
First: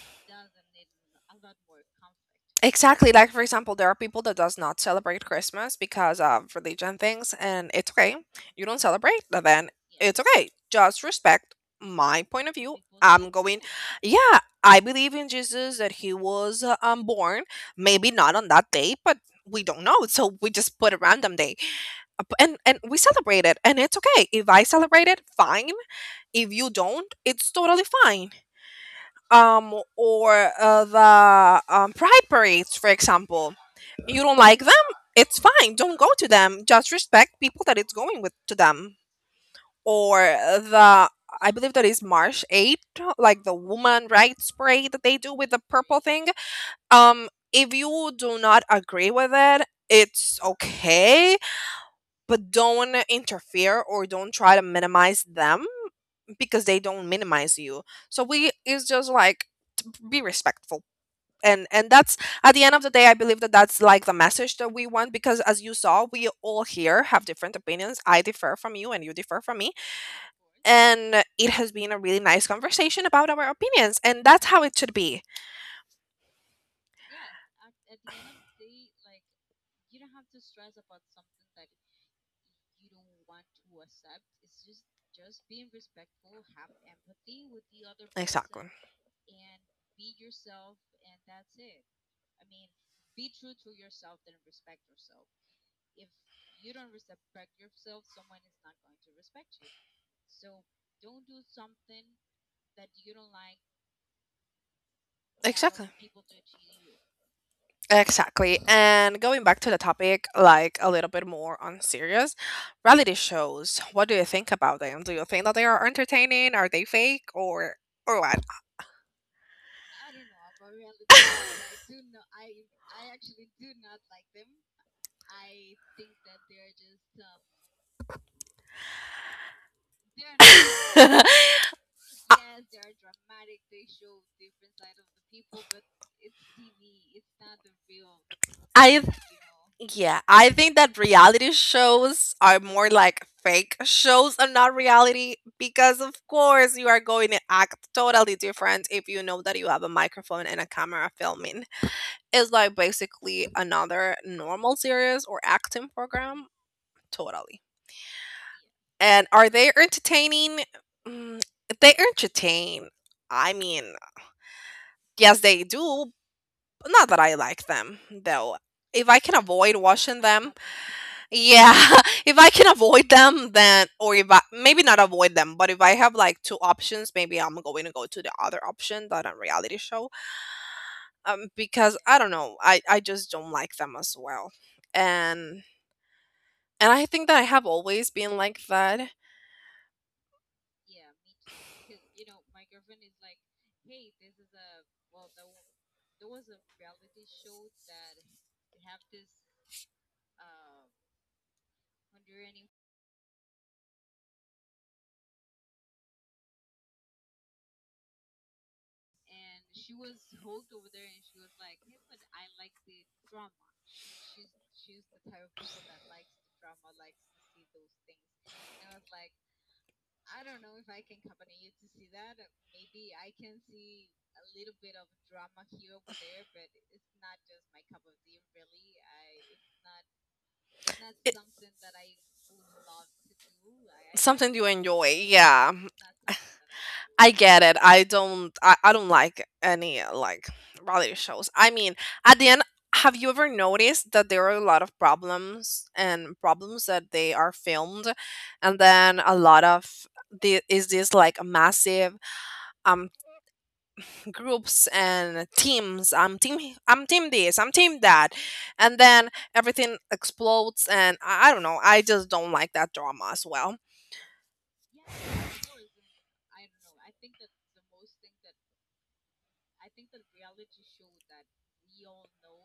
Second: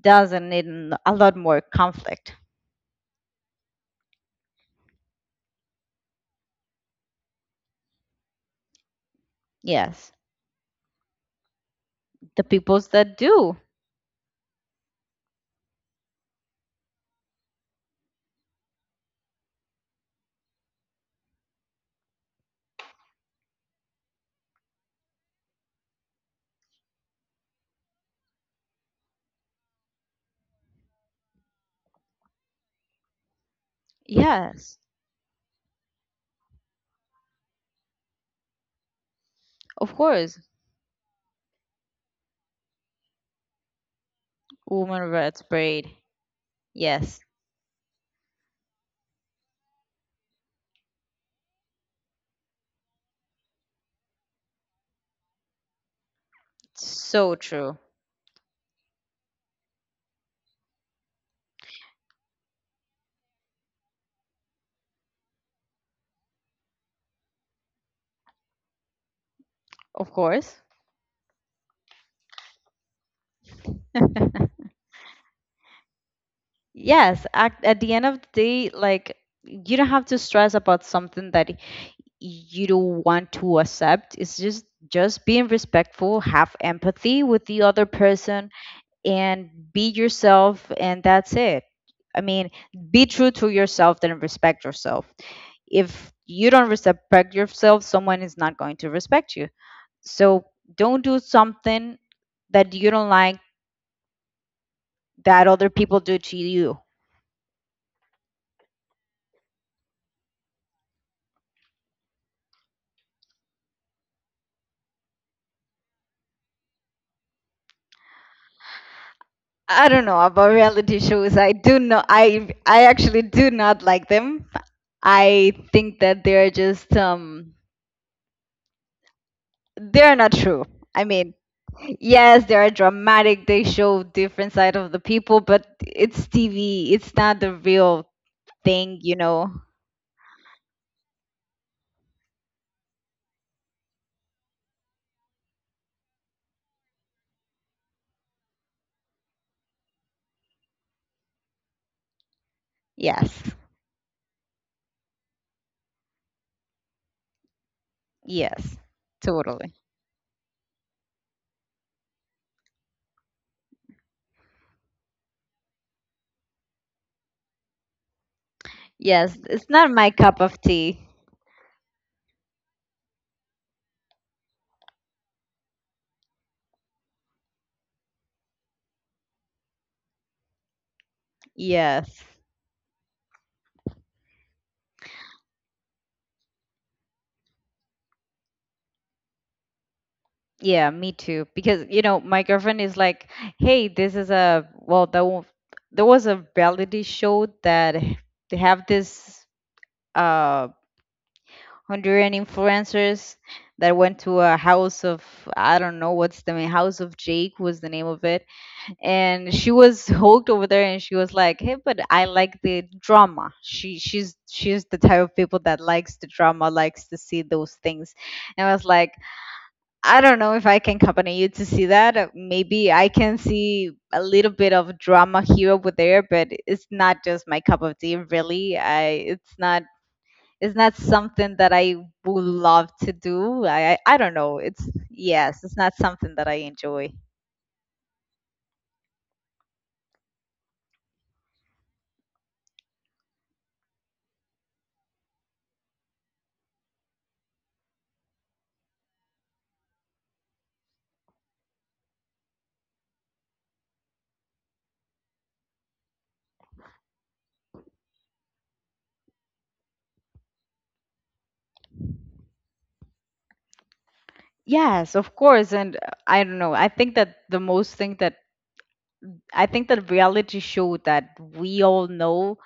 doesn't need a lot more conflict.
Exactly. Like for example, there are people that does not celebrate Christmas because of religion things, and it's okay. You don't celebrate, but then
Yes,
it's okay. Just respect my
the
point of view.
peoples that
I'm
do.
going. Yeah, I believe in Jesus that he was born. Maybe not on that day, but we don't know, so we just put a random day. And we celebrate it, and it's okay. If I celebrate it, fine. If you don't, it's totally fine. Or the pride parades, for example, you don't like
Yes,
them? It's fine. Don't go to them. Just respect people that it's going with to them.
of
Or
course.
the I believe that is March 8, like the woman rights parade that
Woman
they do
rights
with the
braid.
purple thing.
Yes,
If you do not agree with it, it's okay, but don't interfere or don't try to minimize them because they don't
so
minimize
true.
you. So we it's just like be respectful, and that's, at the end of the day, I believe that that's like the message that we want, because as you saw we all here have different opinions. I differ from you and you differ from me,
Of course.
and it has been a really nice conversation about our opinions, and that's how it should be.
Yes, at the end of the day, like, you don't have to stress about something that you don't want to accept. It's just being respectful, have empathy with the other person,
Exactly.
and be yourself, and that's it. I mean, be true to yourself, then respect yourself. If you don't respect yourself, someone is not going to respect you. So don't do something that you don't like that other
Exactly.
people do to you.
Exactly. And going back to the topic, like a little bit more on serious, reality shows, what do you think about them? Do you think that they are entertaining? Are they fake or what?
I don't know about reality shows. I do not. I actually do not like them. I think that they're just they're not true. I mean, yes, they are dramatic. They show different side of the people, but it's TV. It's not the real thing,
I
you know.
yeah, I think that reality shows are more like fake shows and not reality, because of course you are going to act totally different if you know that you have a microphone and a camera filming. It's like
Yes.
basically another normal series or acting program. Totally.
Yes.
And are they
Totally.
entertaining? Mm, they entertain. I mean, yes they do, but not that I like them though. If I can
Yes, it's
avoid
not my
watching
cup
them.
of tea.
Yeah, if I can avoid them, then, or if I maybe not avoid them, but if I have like two options, maybe I'm going to go to the other option, that a reality show, because I
Yes.
don't know, I just don't like them as well, and and I think that I have always been like that.
Yeah, me too. Because, you know, my girlfriend is like, hey, this is a, well, there, there was a reality show that they have this uh, Honduran influencers that went to a house of, I don't know what's the name, House of Jake was the name of it. And she was hooked over there, and she was like, hey, but I like the drama. She's the type of people that likes the drama, likes to see those things. And I was like, I don't know if I can accompany you to see that. Maybe I can see a little bit of drama here over there, but it's not just my cup of tea, really. I it's not it's not
It,
something that I would love to do. I don't
something
know,
you
it's,
enjoy,
yes,
yeah,
it's not something that I enjoy.
I get it. I don't like any like reality shows. I mean, at the end, have you ever noticed that there are a lot of problems and problems that they are filmed, and then a lot of the, is this like massive um groups and teams, I'm team this, I'm team that, and then everything explodes and I don't know, I just don't like that drama as well.
Yes, of course. And I don't know. I think that the most thing that I think that reality show that we all know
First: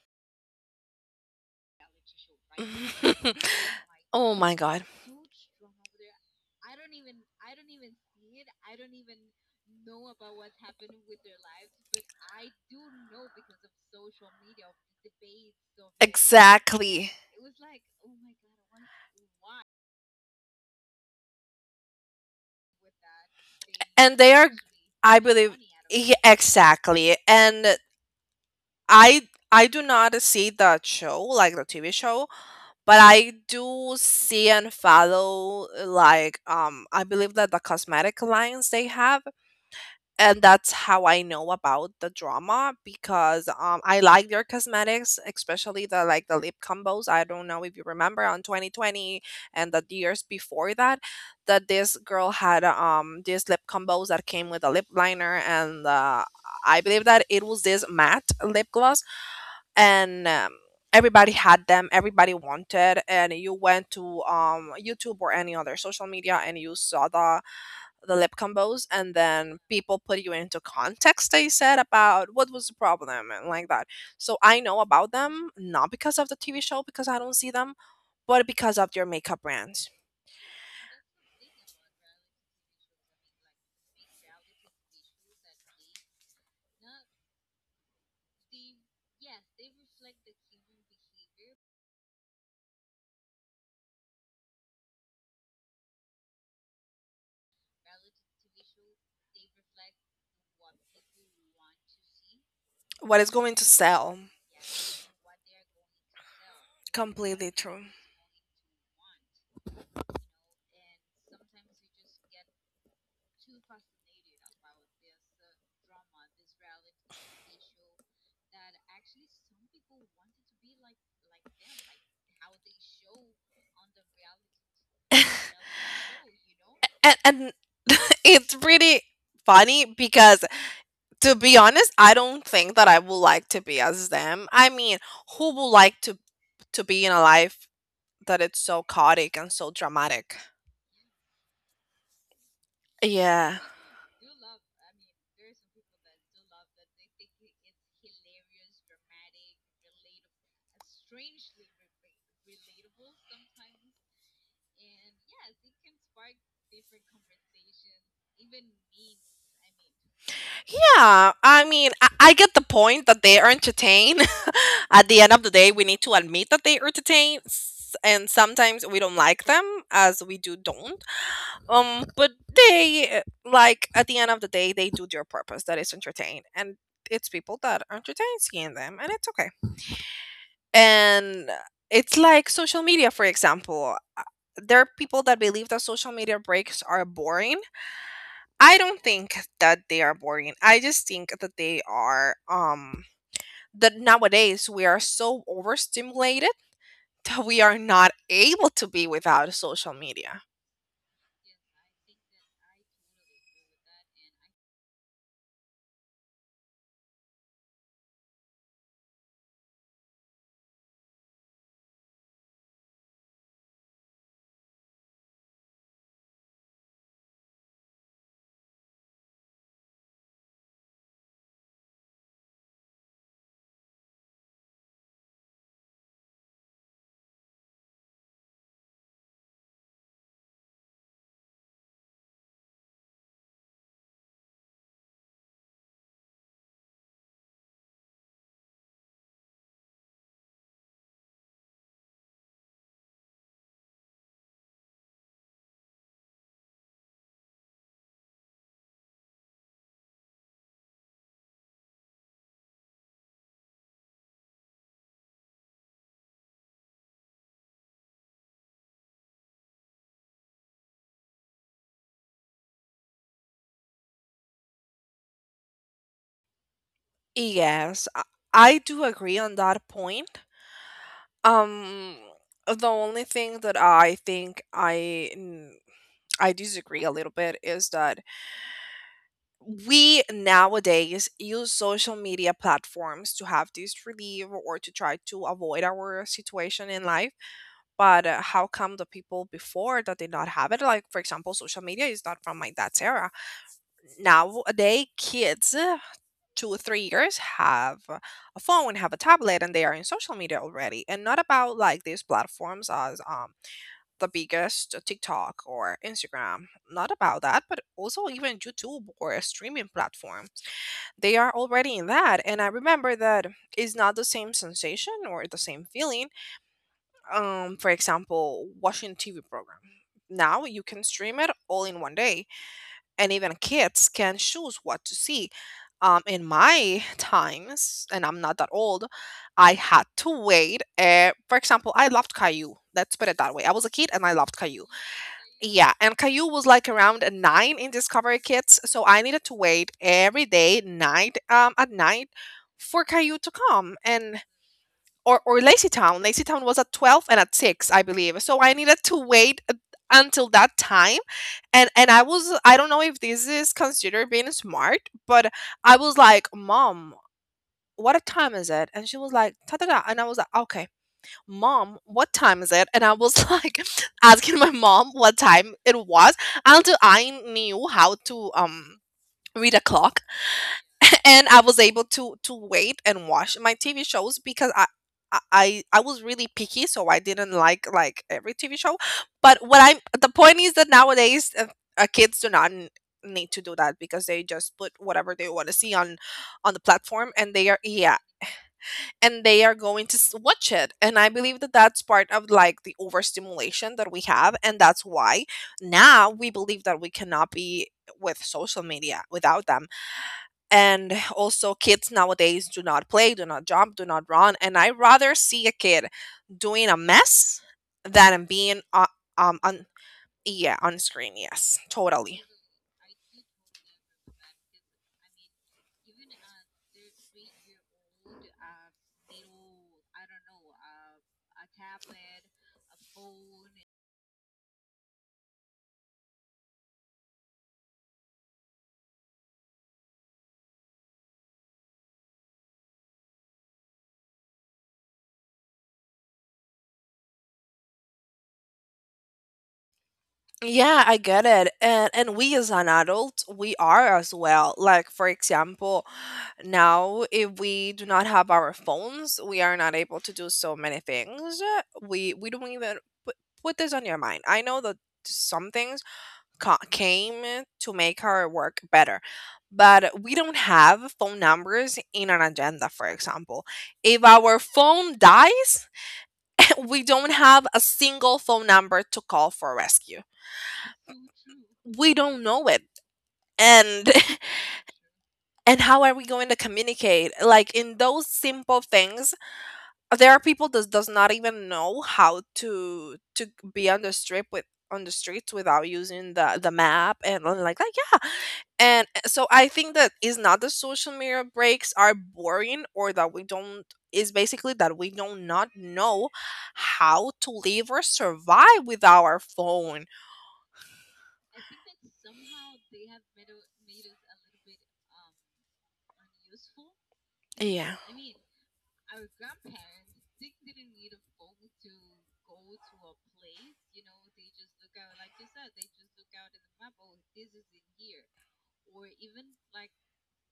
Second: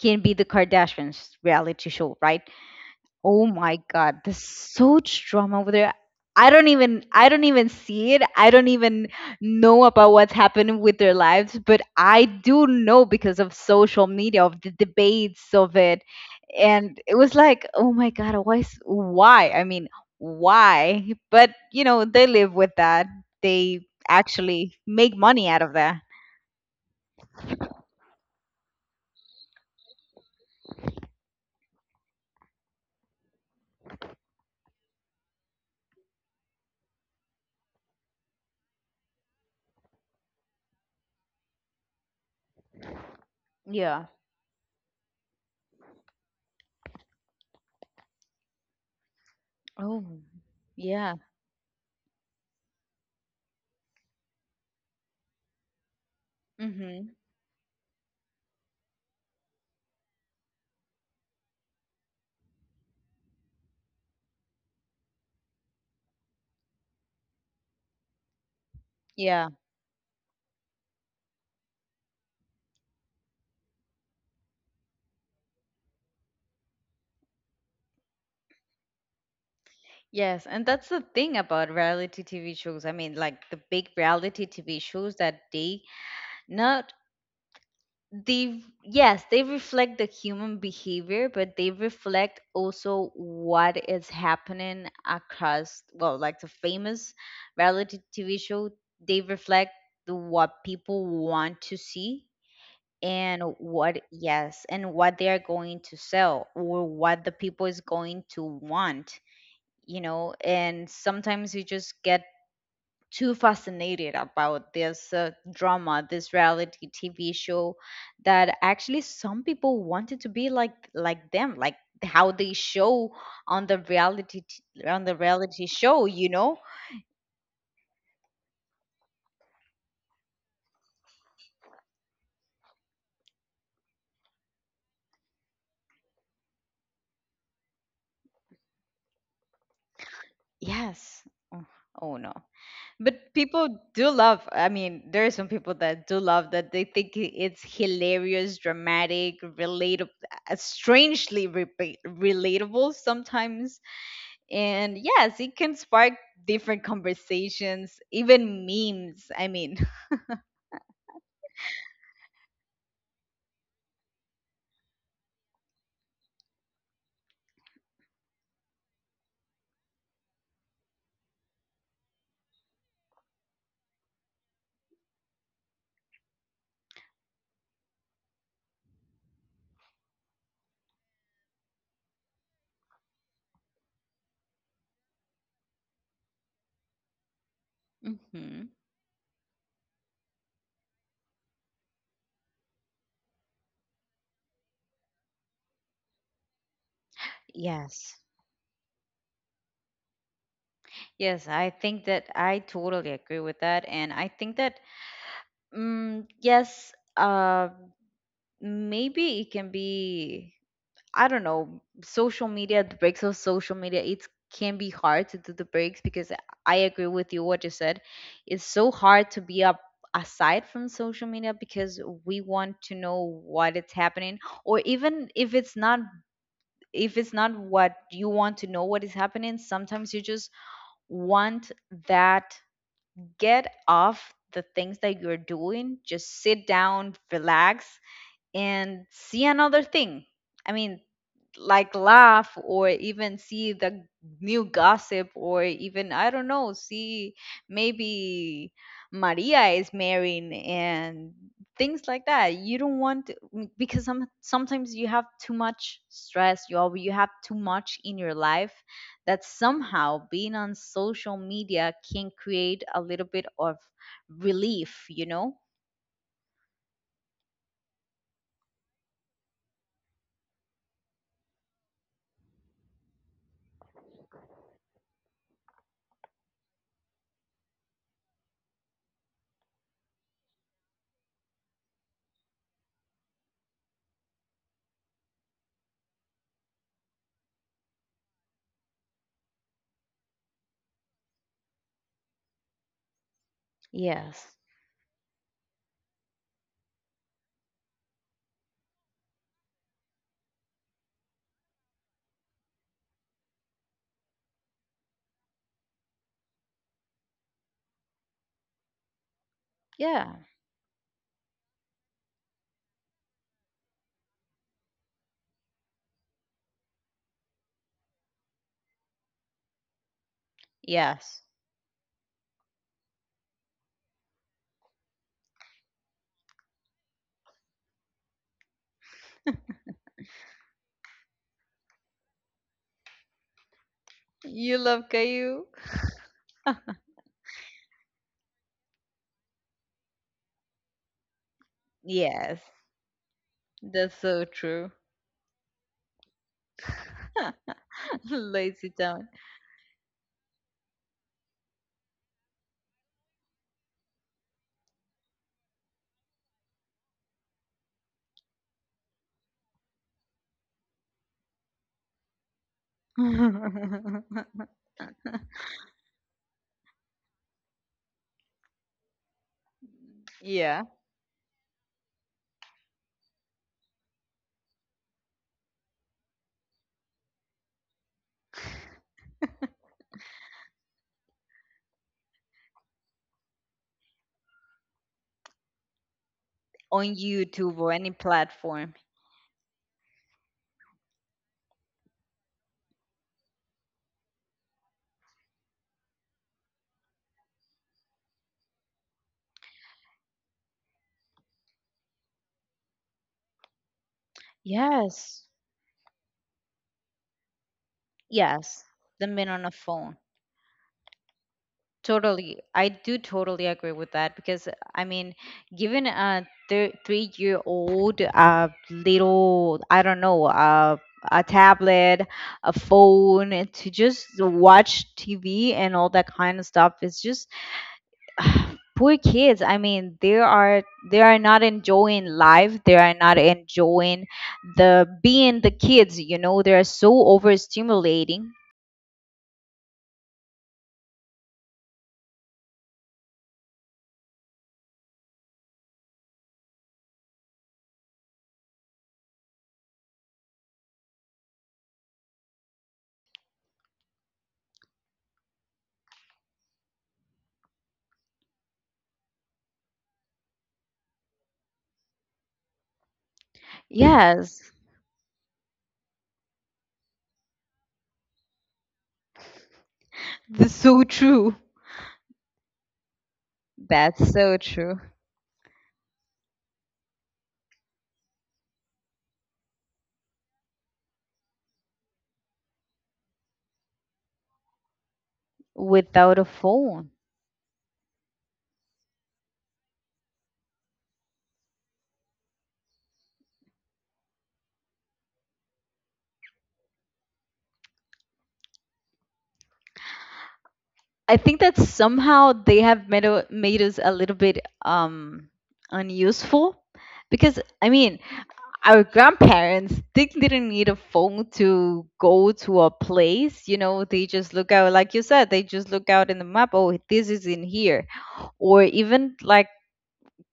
can be the Kardashians reality show, right? Oh my God,
Oh
there's
my god.
so much drama over there. I don't even see it. I don't even know about what's happening with their lives, but I do know because of social media, of the debates of it. And
Exactly.
it was like, oh my God, why is, why? I mean, why? But you know, they live with that. They
And they are
actually make
I
money
believe
out of that.
yeah, exactly. And I I do not see that show like the TV show, but I do see and follow like I believe that the cosmetic lines they have, and that's how I know about the drama. Because I
Yeah.
like their cosmetics, especially the like the lip combos. I don't know if you remember on 2020 and the
Oh,
years before that,
yeah.
that this girl had these lip combos that came with a lip liner and I believe
Mm-hmm.
that it was this matte lip gloss and. Everybody had them. Everybody wanted, and you went to YouTube or any other social media, and you saw the lip combos, and then people put you into context. They said about what was the problem and like that. So I know about them not because of the TV show, because I don't see them, but because of their makeup brands.
Yes, and that's the thing about reality TV shows. I mean, like the big reality TV shows that they not they yes, they reflect the human behavior, but they reflect also what is happening across, well, like the famous reality TV show, they reflect the what people want to see,
What is
and
going to
what,
sell.
yes, and what they are going to sell or what the
Completely
people is
true.
going to want, you know. And sometimes we just get too fascinated about this drama, this reality TV show, that actually some people wanted to be like them, like how they show on the on the reality show, you know.
And it's really funny because, to be honest, I don't think that I would like to be as them. I mean, who would like to be in a life that it's so chaotic and so dramatic?
Yes. Oh, oh no. But
Yeah.
people do love, I mean, there are some people that do love that. They think it's hilarious, dramatic, relatable. Uh, strangely relatable sometimes. And yes, it can spark different conversations, even memes. I mean,
Yeah, I mean, I get the point that they are entertained. At the end of the day, we need to admit that they are entertained, and sometimes we don't like them as we do don't. But they like at the end of the day, they do their purpose that is entertain, and it's people that are entertained seeing them, and it's okay. And it's like social media, for example. There are people that believe that social media breaks are boring.
hmm
I don't think that they are boring. I just think that they are that nowadays we are so overstimulated that we are not
yes.
able to be without social media.
Yes, I think that I totally agree with that. And I think that, mm, yes, maybe it can be. I don't know, social media, the breaks of social media, it can be hard to do the breaks because I agree with you what you said. It's so hard to be up aside from social media because we want to know what is happening, or even if it's not, if it's not what you want to know what is happening, sometimes you just want that, get off the things that you're doing, just sit down, relax, and see another thing. I mean, like laugh, or even see the new gossip, or even I don't know, see maybe Maria is marrying and things like that. You don't want to- m- Because some, sometimes you have too much stress, you have too much in your life that somehow being on social media can create a little bit of relief, you know?
Yes, I do agree on that point. Um the only thing that I think I I disagree a little bit is that we nowadays use social media platforms to have this relief or to try to avoid our situation in life. But how come the people before that did not have it? Like for example, social media is not from my dad's era.
Yes.
Nowadays kids 2 or 3 years have a phone, have a tablet, and they are in social media already, and not about like these platforms as the biggest TikTok or Instagram, not about that, but also even YouTube or a streaming
Yeah.
platform. They are already in that. And I remember that it's not the same sensation or the same feeling. For example, watching TV program. Now you can stream
Yes.
it all in one day, and even kids can choose what to see. In my times, and I'm not that old, I had to wait. For example, I loved Caillou. Let's put it that way. I was a kid and I loved
You
Caillou.
love Caillou?
Yeah, and Caillou was like around a nine in Discovery Kids, so I needed to wait every day, night at night,
Yes.
for Caillou to come.
That's
And
so true.
or Lazy Town. Lazy Town was at 12 and at 6, I believe. So I
Lazy
needed to
town.
until that time. And I was, I don't know if this is considered being smart, but I was like, "Mom, what a time is it?" And she was like, "Ta ta ta." And I was like, "Okay, mom, what time is it?" And I was like asking my mom what time it was until I knew how to read a clock,
Yeah.
and I was able to wait and watch my TV shows because I was really picky, so I didn't like every TV show. But what I the point is that nowadays kids do not need to do that because they just put whatever they want to see on the
On
platform, and they
YouTube
are
or any
yeah,
platform.
and they are going to watch it. And I believe that that's part of like the overstimulation that we have, and that's why now we believe that we cannot be with social media without them. And also kids nowadays do not play, do not jump, do not run, and I rather
Yes.
see a kid doing a mess than being
Yes.
uh,
Than being
um
on a
on
phone.
yeah on screen. Yes, totally.
Totally. I do totally agree with that because, I mean, given a 3 year old, little, I don't know, a tablet, a phone, to just watch TV and all that kind of stuff is just poor kids. I mean, they are, they are not enjoying life, they are not enjoying the being the kids, you know. They are so overstimulating.
Yeah, I get it. And we as an adult we are as well, like for example now if we do not have our phones we are not able to do so many things. We don't even put, put this on your mind. I know that some things came to make our work better. But we don't have phone numbers in an agenda, for example. If our
Yes,
phone dies, we don't have a single phone number to call for rescue.
that's so true.
We don't know it. And
That's so true.
and how are we going to communicate? Like in those simple things, there are people that does not even know how to be on the strip with on the streets without using
Without a
the
phone.
map and all like that. Yeah. And so I think that is not the social media breaks are boring or that we don't, is basically that we don't not know how to live or survive with our phone.
I think that somehow they have made us a little bit unuseful, because I
Yeah.
mean, our grandparents, they didn't need a phone to go to a place, you know. They just look out, like you said, they just look out in the map, oh, this is in here. Or even like,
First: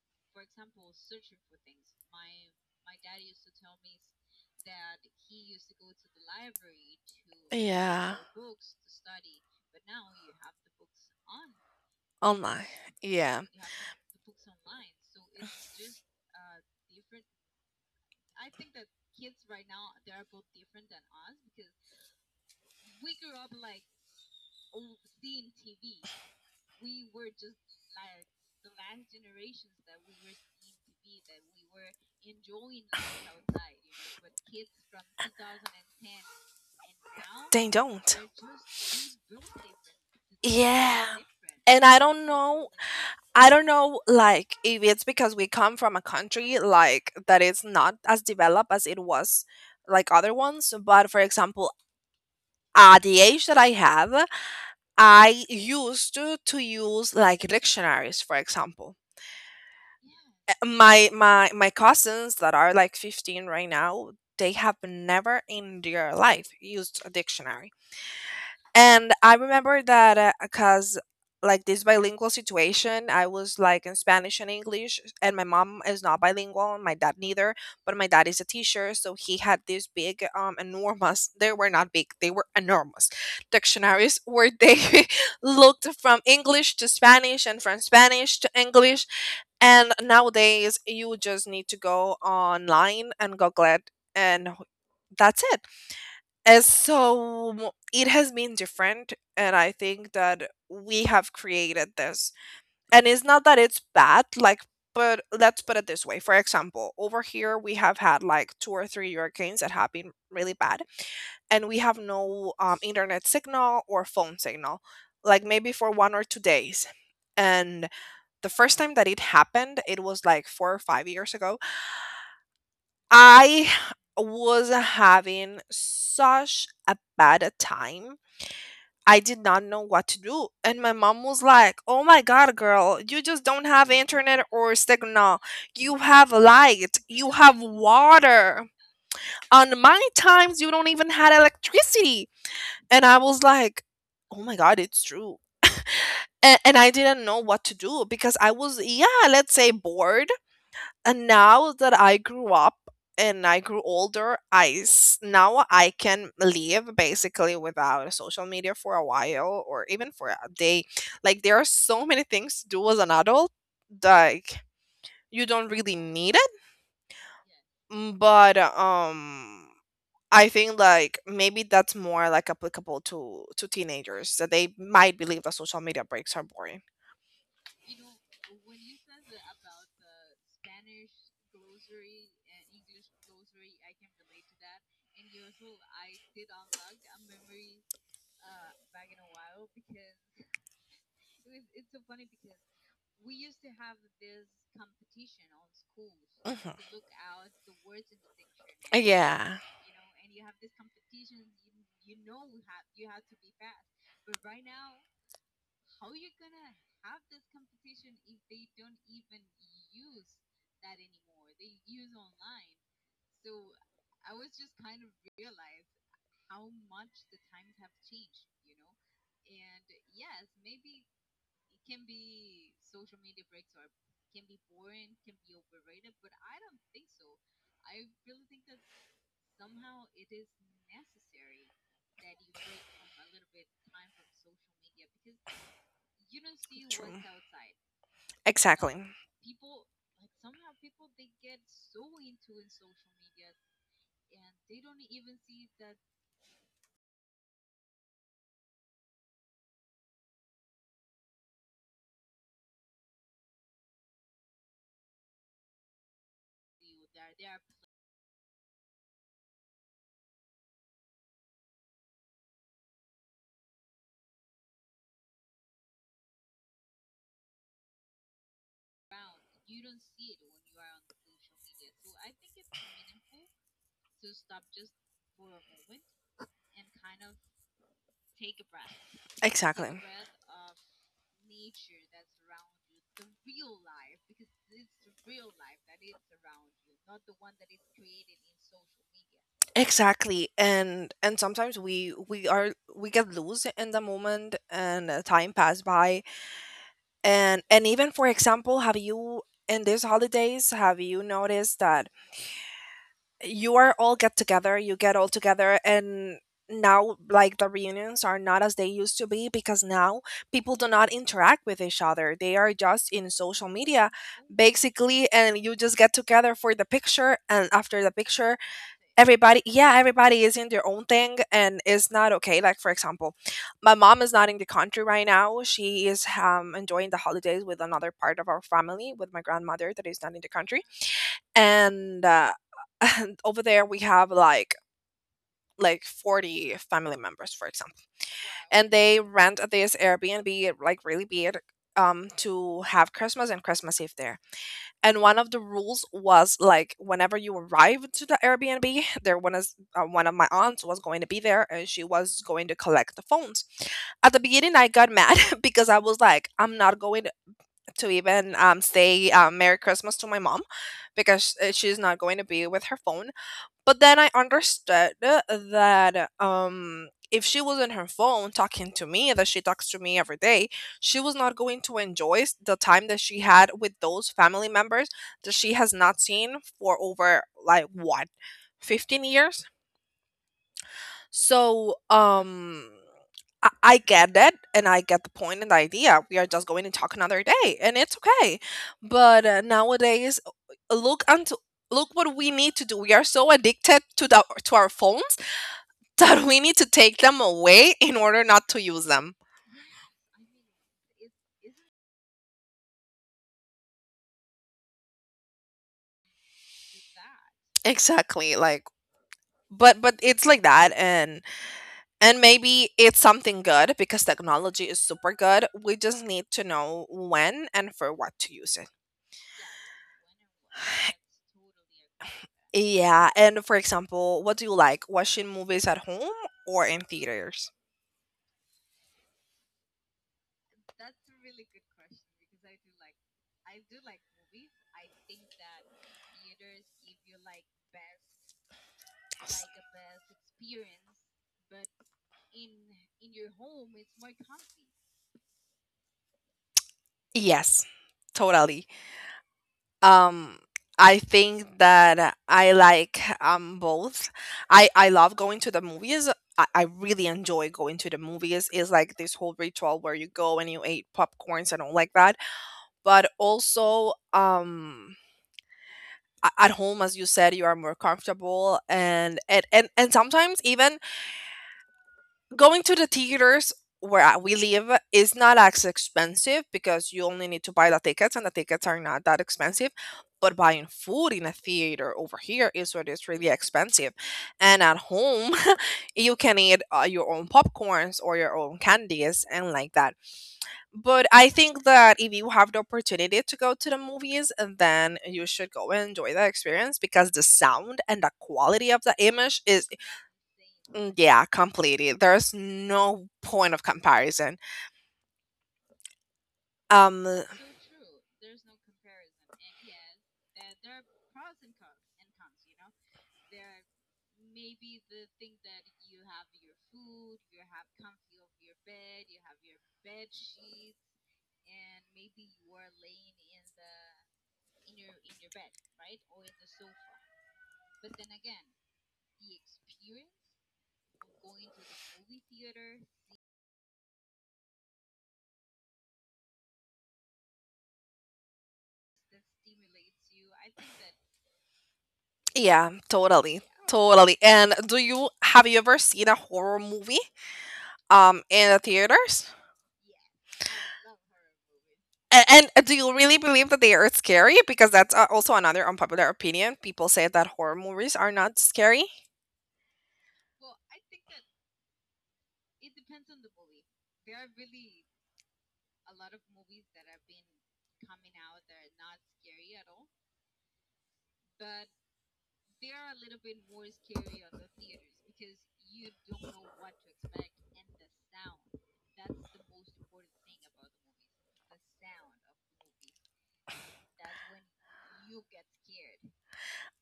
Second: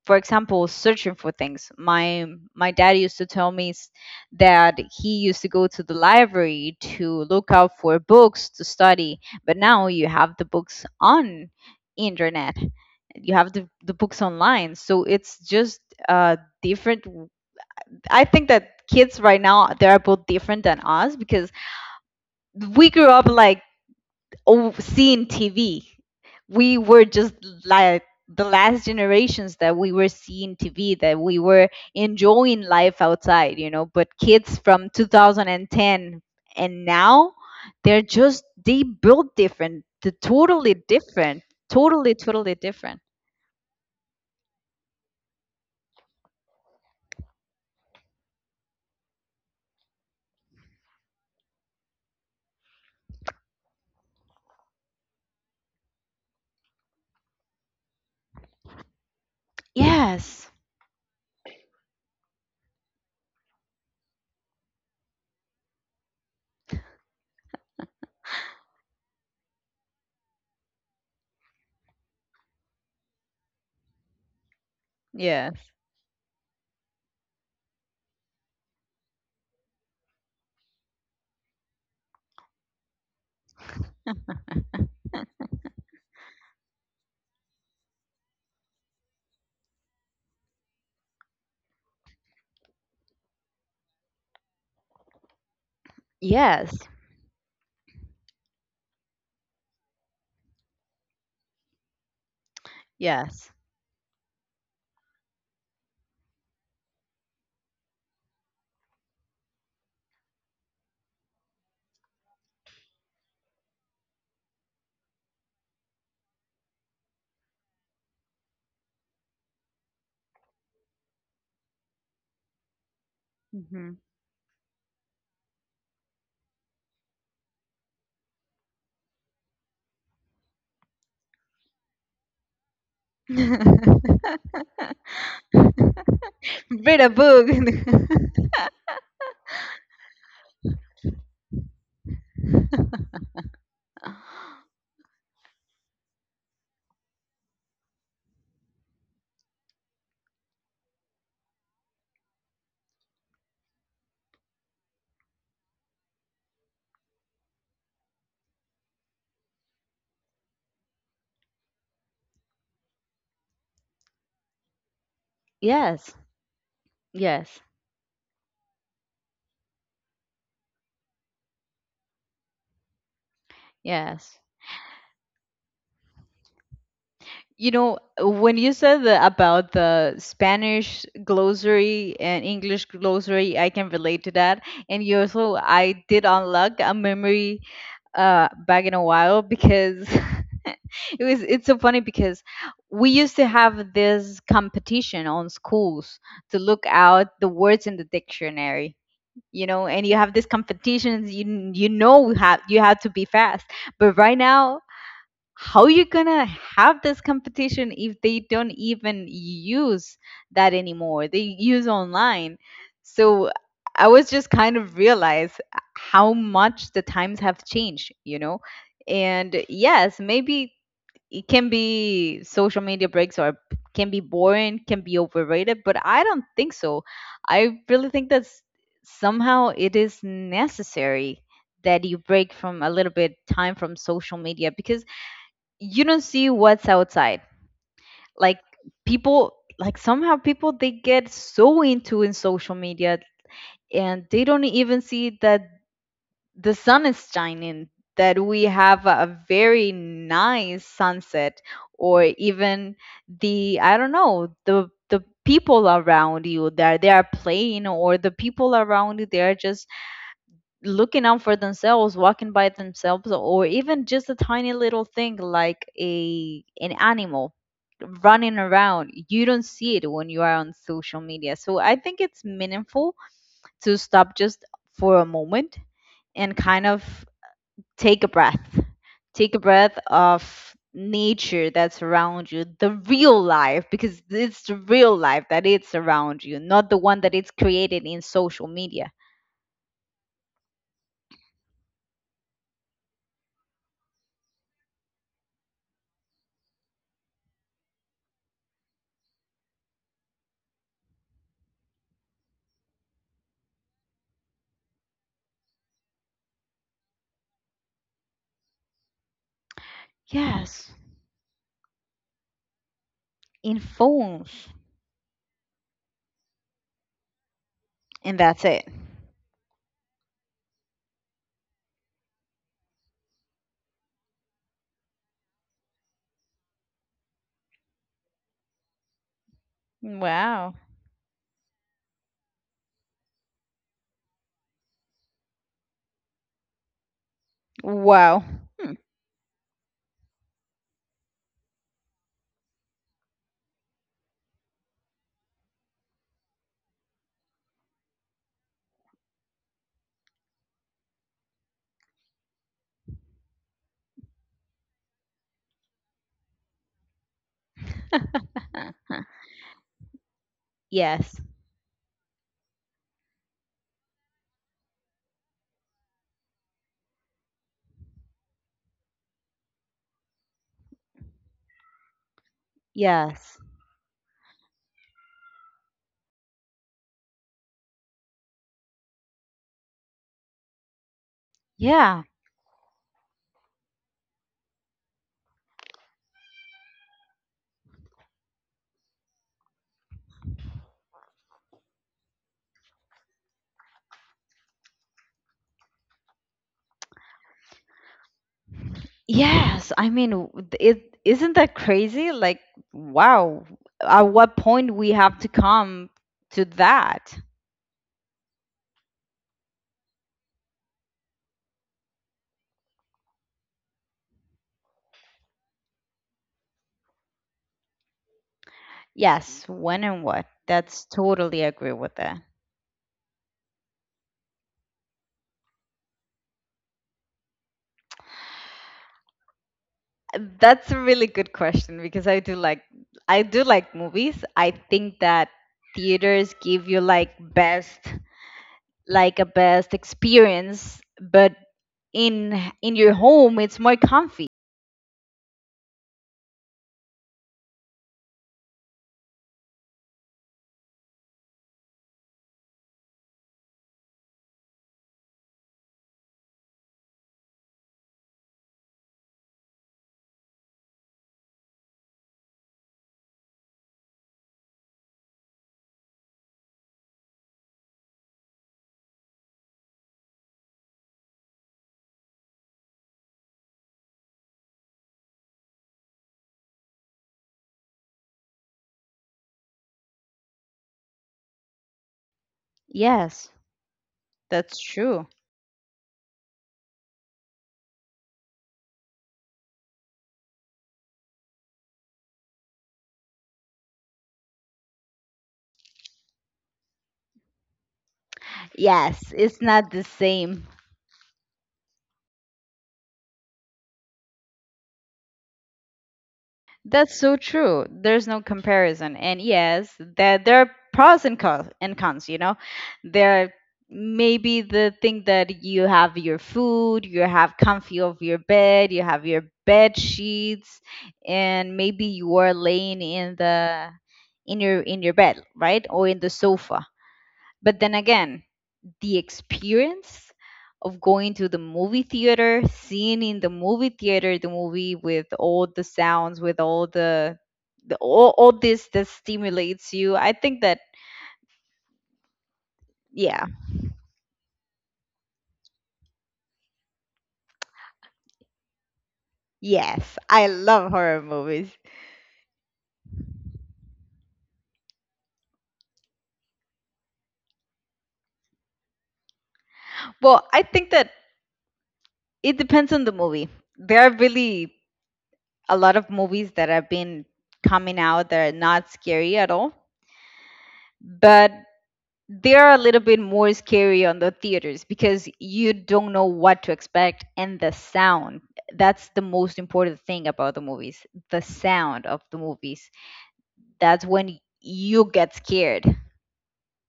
for example, searching for things, my dad used to tell me that he used to go to the library to look out for
Yeah.
books to study. But now you have the books on internet,
Online.
you
Yeah.
have the books online. So it's just a different, I think that kids right now they are both different than us, because we grew up like, oh, seeing TV. We were just like the last generations that we were seeing TV, that we were enjoying life outside, you know. But kids from 2010 and now,
They
they're
don't.
just they built different, they're totally
Yeah.
different,
And
totally totally different.
I don't know, like, if it's because we come from a country, like, that is not as developed as it was, like, other ones. But for example, at the age that I have, I used to use, like, dictionaries, for example.
Yes,
My, my cousins that are, like, 15 right now, they have never in their life used a dictionary. And I remember that because, like, this bilingual situation, I was like in Spanish and English, and my
yes,
mom is not bilingual, and my dad neither. But my dad is a teacher, so he had this big, enormous. They were not big; they were enormous dictionaries where they looked from English to Spanish and from Spanish to English. And nowadays, you just need to go online and Google it, and that's it. And
yes,
so it has been different, and I think that we have created this. And it's not
yes.
that it's bad, like, but let's put it this way. For example, over here we have had like two or three hurricanes that have been really bad, and we have no internet signal or phone signal, like maybe for 1 or 2 days. And the first time that it happened, it was like 4 or 5 years ago. I was having such a bad time. I did not know what to do. And my mom was like, "Oh my God, girl, you just don't have
Hmm.
internet or signal. You have light,
Read a
you
book.
have water. On my times, you don't even had electricity." And I was like, "Oh my God, it's true." And I didn't know what to do because I was, yeah, let's say bored. And now that I grew up and I grew older, now I can live basically without social media for a while or even for a day. Like there are so many things to do as an adult, like you don't really
Yes,
need it.
yes,
But I think like maybe that's more like applicable to teenagers
yes.
that they might believe that social media breaks are boring.
You know, when you said the, about the Spanish glossary and English glossary, I can relate to that. And you also, I did unlock a memory back in a while, because it was. It's so funny because we used to have this competition on schools
Mhm.
to
Mhm.
look out the words in the dictionary.
Yeah,
You know, and you have these competitions, you know, have, you have to be fast. But right now, how you gonna have this competition if they don't even use that anymore, they use online. So I was just kind of realize how much the times have changed, you know. And yes, maybe it can be social media breaks are, can be boring, can be overrated, but I don't think so. I really think that somehow it is necessary that you break from a little bit time from social media, because you don't see what's
true.
outside.
But
Like
Exactly. No, it's
people, like somehow people, they get so into in social media, and they don't even see that the sun is shining, that we have a very nice sunset, or even the, I don't know, the people around you that they are playing, or the people around you, they are just looking out for themselves, walking by themselves, or even just a tiny little thing like a an animal running around, you don't see it when you are on social media. So I think it's meaningful to stop just for a moment and kind of take a breath,
the
take a
exactly.
breath of nature that's around you, the real life, because it's the real life that it's around you, not the one that it's created in social media.
Exactly. And sometimes we are we get loose in the moment and time pass by. And even for example, have you in these holidays have you noticed that you are all get together, you get all together and now like the reunions are not as they used to be because now people do
Yes,
not interact with each other. They are just in social
in
media
phones.
basically and you just get together for the picture and after the
And
picture
that's it.
everybody yeah, everybody is in their own thing and it's not okay. Like for example, my mom is not in the country right now. She is enjoying the holidays with another part of our family with my grandmother that is not in the country
Wow.
and over there we have like 40 family members for example
Wow.
and
Hmm.
they rent this Airbnb like really big to have Christmas and Christmas Eve there. And one of the rules was like whenever you arrived to the Airbnb there one is one of my aunts was going to be there and she was going to collect the phones. At the beginning I got mad because I was like I'm not going to even say merry Christmas to my mom
Yes.
because she's not going to be with her phone. But then I understood that if she was on her phone talking to me, that she talks to me every day, she was not going to enjoy the time that she
Yes.
had with those family members that she has not seen for over like what, 15 years? So,
Yeah.
I get it and I get the point and the idea. We are just going to talk another day and it's okay. But nowadays, uh, look unto look what we need to do. We are so addicted to the to our phones that we need to take them away in order not to use them.
Yes, I mean, it isn't that crazy, like, wow, at what point we have to come to that.
Exactly, like but it's like that. And maybe it's something good because technology is super good. We just need to know when and for what to use it.
Yes, when and what. That's totally agree with that.
Yeah, and for example, what do you like? Watching movies at home or in theaters?
That's a really good question because I do like movies. I think that theaters give you like best, like a
S-
best experience, but in your home it's more comfy.
Yes, totally. Um, I think that I like both. I love going to the movies. I really enjoy going to the movies. It's like this whole ritual where you go and you eat popcorns and all like that. But also at home as you said you are more comfortable and sometimes even going to the theaters where we live is not as expensive because you only need to buy the tickets and the tickets are not that expensive. But buying food in a theater over here is what is really
Yes,
expensive. And
that's
at
true.
home, you can eat your own popcorns or your own candies and like that. But I think that if you have the opportunity to go to the movies, then you should go and enjoy the experience because the sound and the quality of the
Yes,
image
it's
is
not the same.
Yeah, completely. There's no point of comparison.
That's
Um,
so true. There's no comparison. And yes, there are pros and cons, you know. There, maybe the thing that you have your food, you have comfy of your bed, you have your bed sheets, and maybe you are laying in the in your bed, right? Or in the sofa. But then again, the experience of going to the movie theater, seeing in the movie theater the movie with all the sounds, with all the all this that stimulates you. I think that
yeah,
yeah,
totally. Totally. And do you have you ever seen a horror movie in the theaters?
yes, I love horror movies.
And do you really believe that they are scary? Because that's also another unpopular opinion. People say that horror movies are not scary.
Well, I think that it depends on the movie. There are really a lot of movies that have been coming out that are not scary at all. But they're a little bit more scary on the theaters because you don't know what to expect, and the sound, that's the most important thing about the movies, the sound of the movies, that's when you get scared.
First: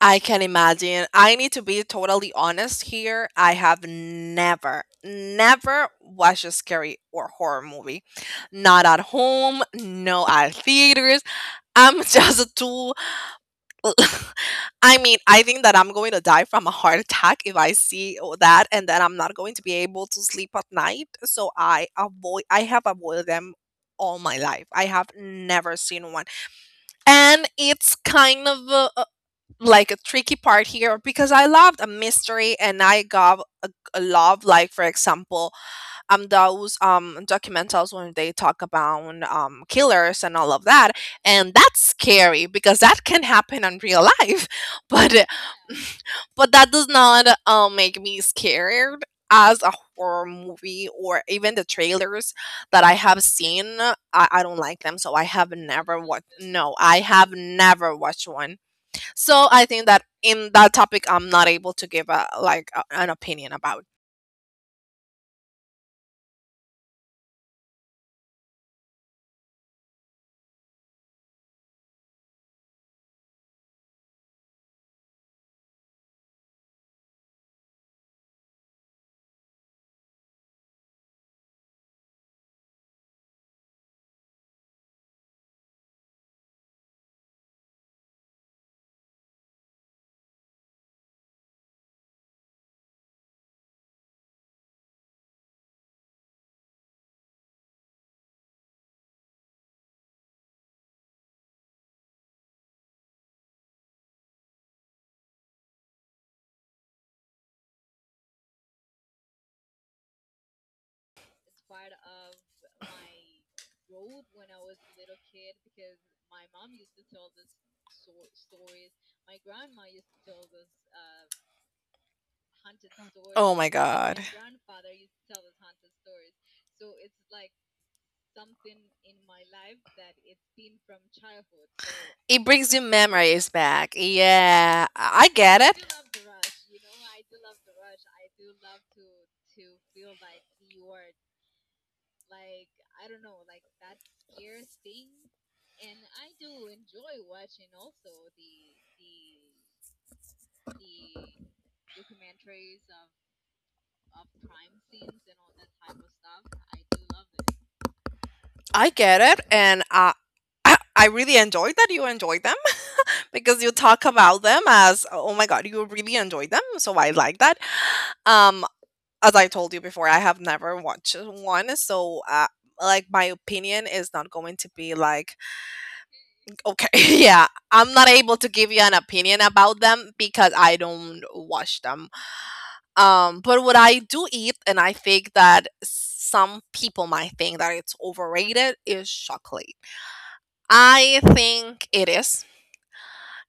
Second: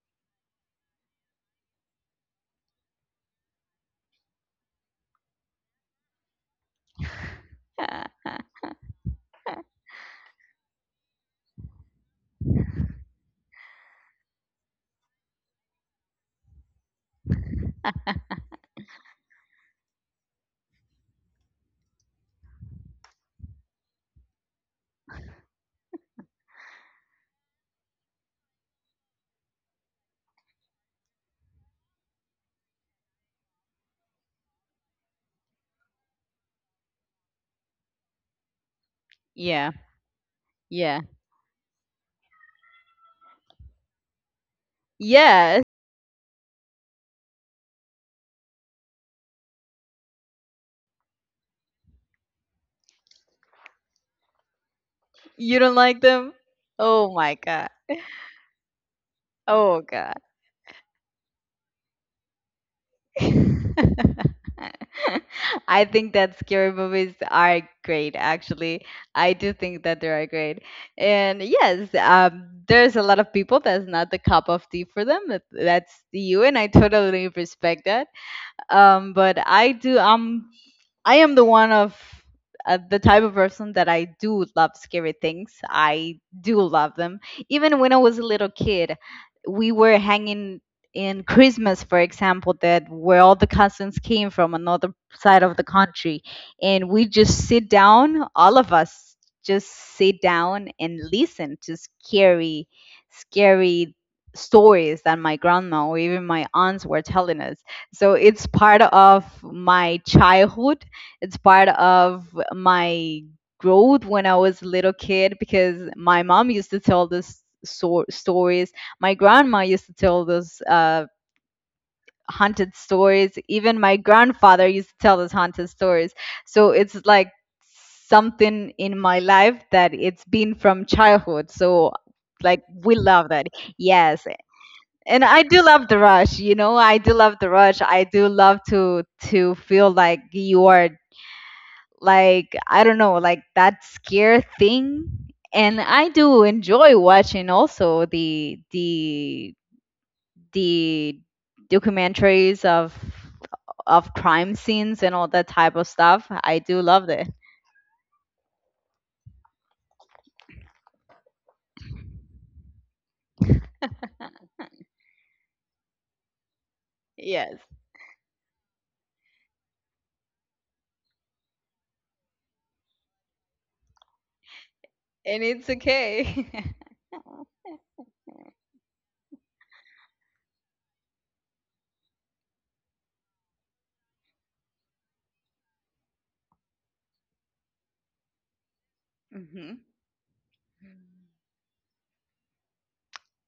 I can imagine. I need to be totally honest here. I have never, never watched a scary or horror movie. Not at home, no at theaters. I'm just too. I mean, I think that I'm going to die from a heart attack if I see that, and then I'm not going to be able to sleep at night. So I avoid. I have avoided them all my life. I have never seen one, and it's kind of like a tricky part here because I loved a mystery, and I got a love like, for example, those documentals when they talk about
Yeah,
killers and all of that
yeah,
and that's scary because that can happen in real life but
yeah.
but that does not make me scared as a horror movie or even the trailers that I have seen I don't like them so I have
You don't
never
like
watched
them?
no I
Oh
have
my god.
never watched one so I
Oh
think that
god.
in that topic I'm not able to give a like a, an opinion about.
I think that scary movies are great, actually. I do think that they are great. And yes, there's a lot of people that's not the cup of tea for them. That's you, and I totally respect that. But I do, I am the one of the type of person that I do love scary things. I do love them. Even when I was a little kid, we were hanging in Christmas, for example, that where all the cousins came from another side of the country, and we just sit down, all of us just sit down and listen to scary, scary stories that my grandma or even my aunts were telling us. So it's part of my childhood. It's part of my growth when I was a little kid because my mom used to tell stories. My grandma used to tell those haunted stories.
Oh my
Even my
god.
grandfather used to tell those haunted stories. So it's like something in my life that it's been from childhood. So
It
like
brings you
we love that.
memories back.
Yes.
Yeah,
And
I
I
get
do love
it.
the rush, you know. I do love the rush. I do love to feel like you are, like I don't know, like that scare thing. And I do enjoy watching also the documentaries of crime scenes and all that type of stuff. I do love it.
I get it, and I I really enjoyed that you enjoyed them because you talk about them as oh my god, you really enjoyed them, so I like that.
Yes,
Um, as I told you before, I have never watched one, so like my opinion is not going to be like
and it's okay.
okay, yeah, I'm not able to give you an opinion about them because I don't watch them. But what I do eat, and I think that some people might think that it's overrated, is chocolate.
Hmm.
I think it is.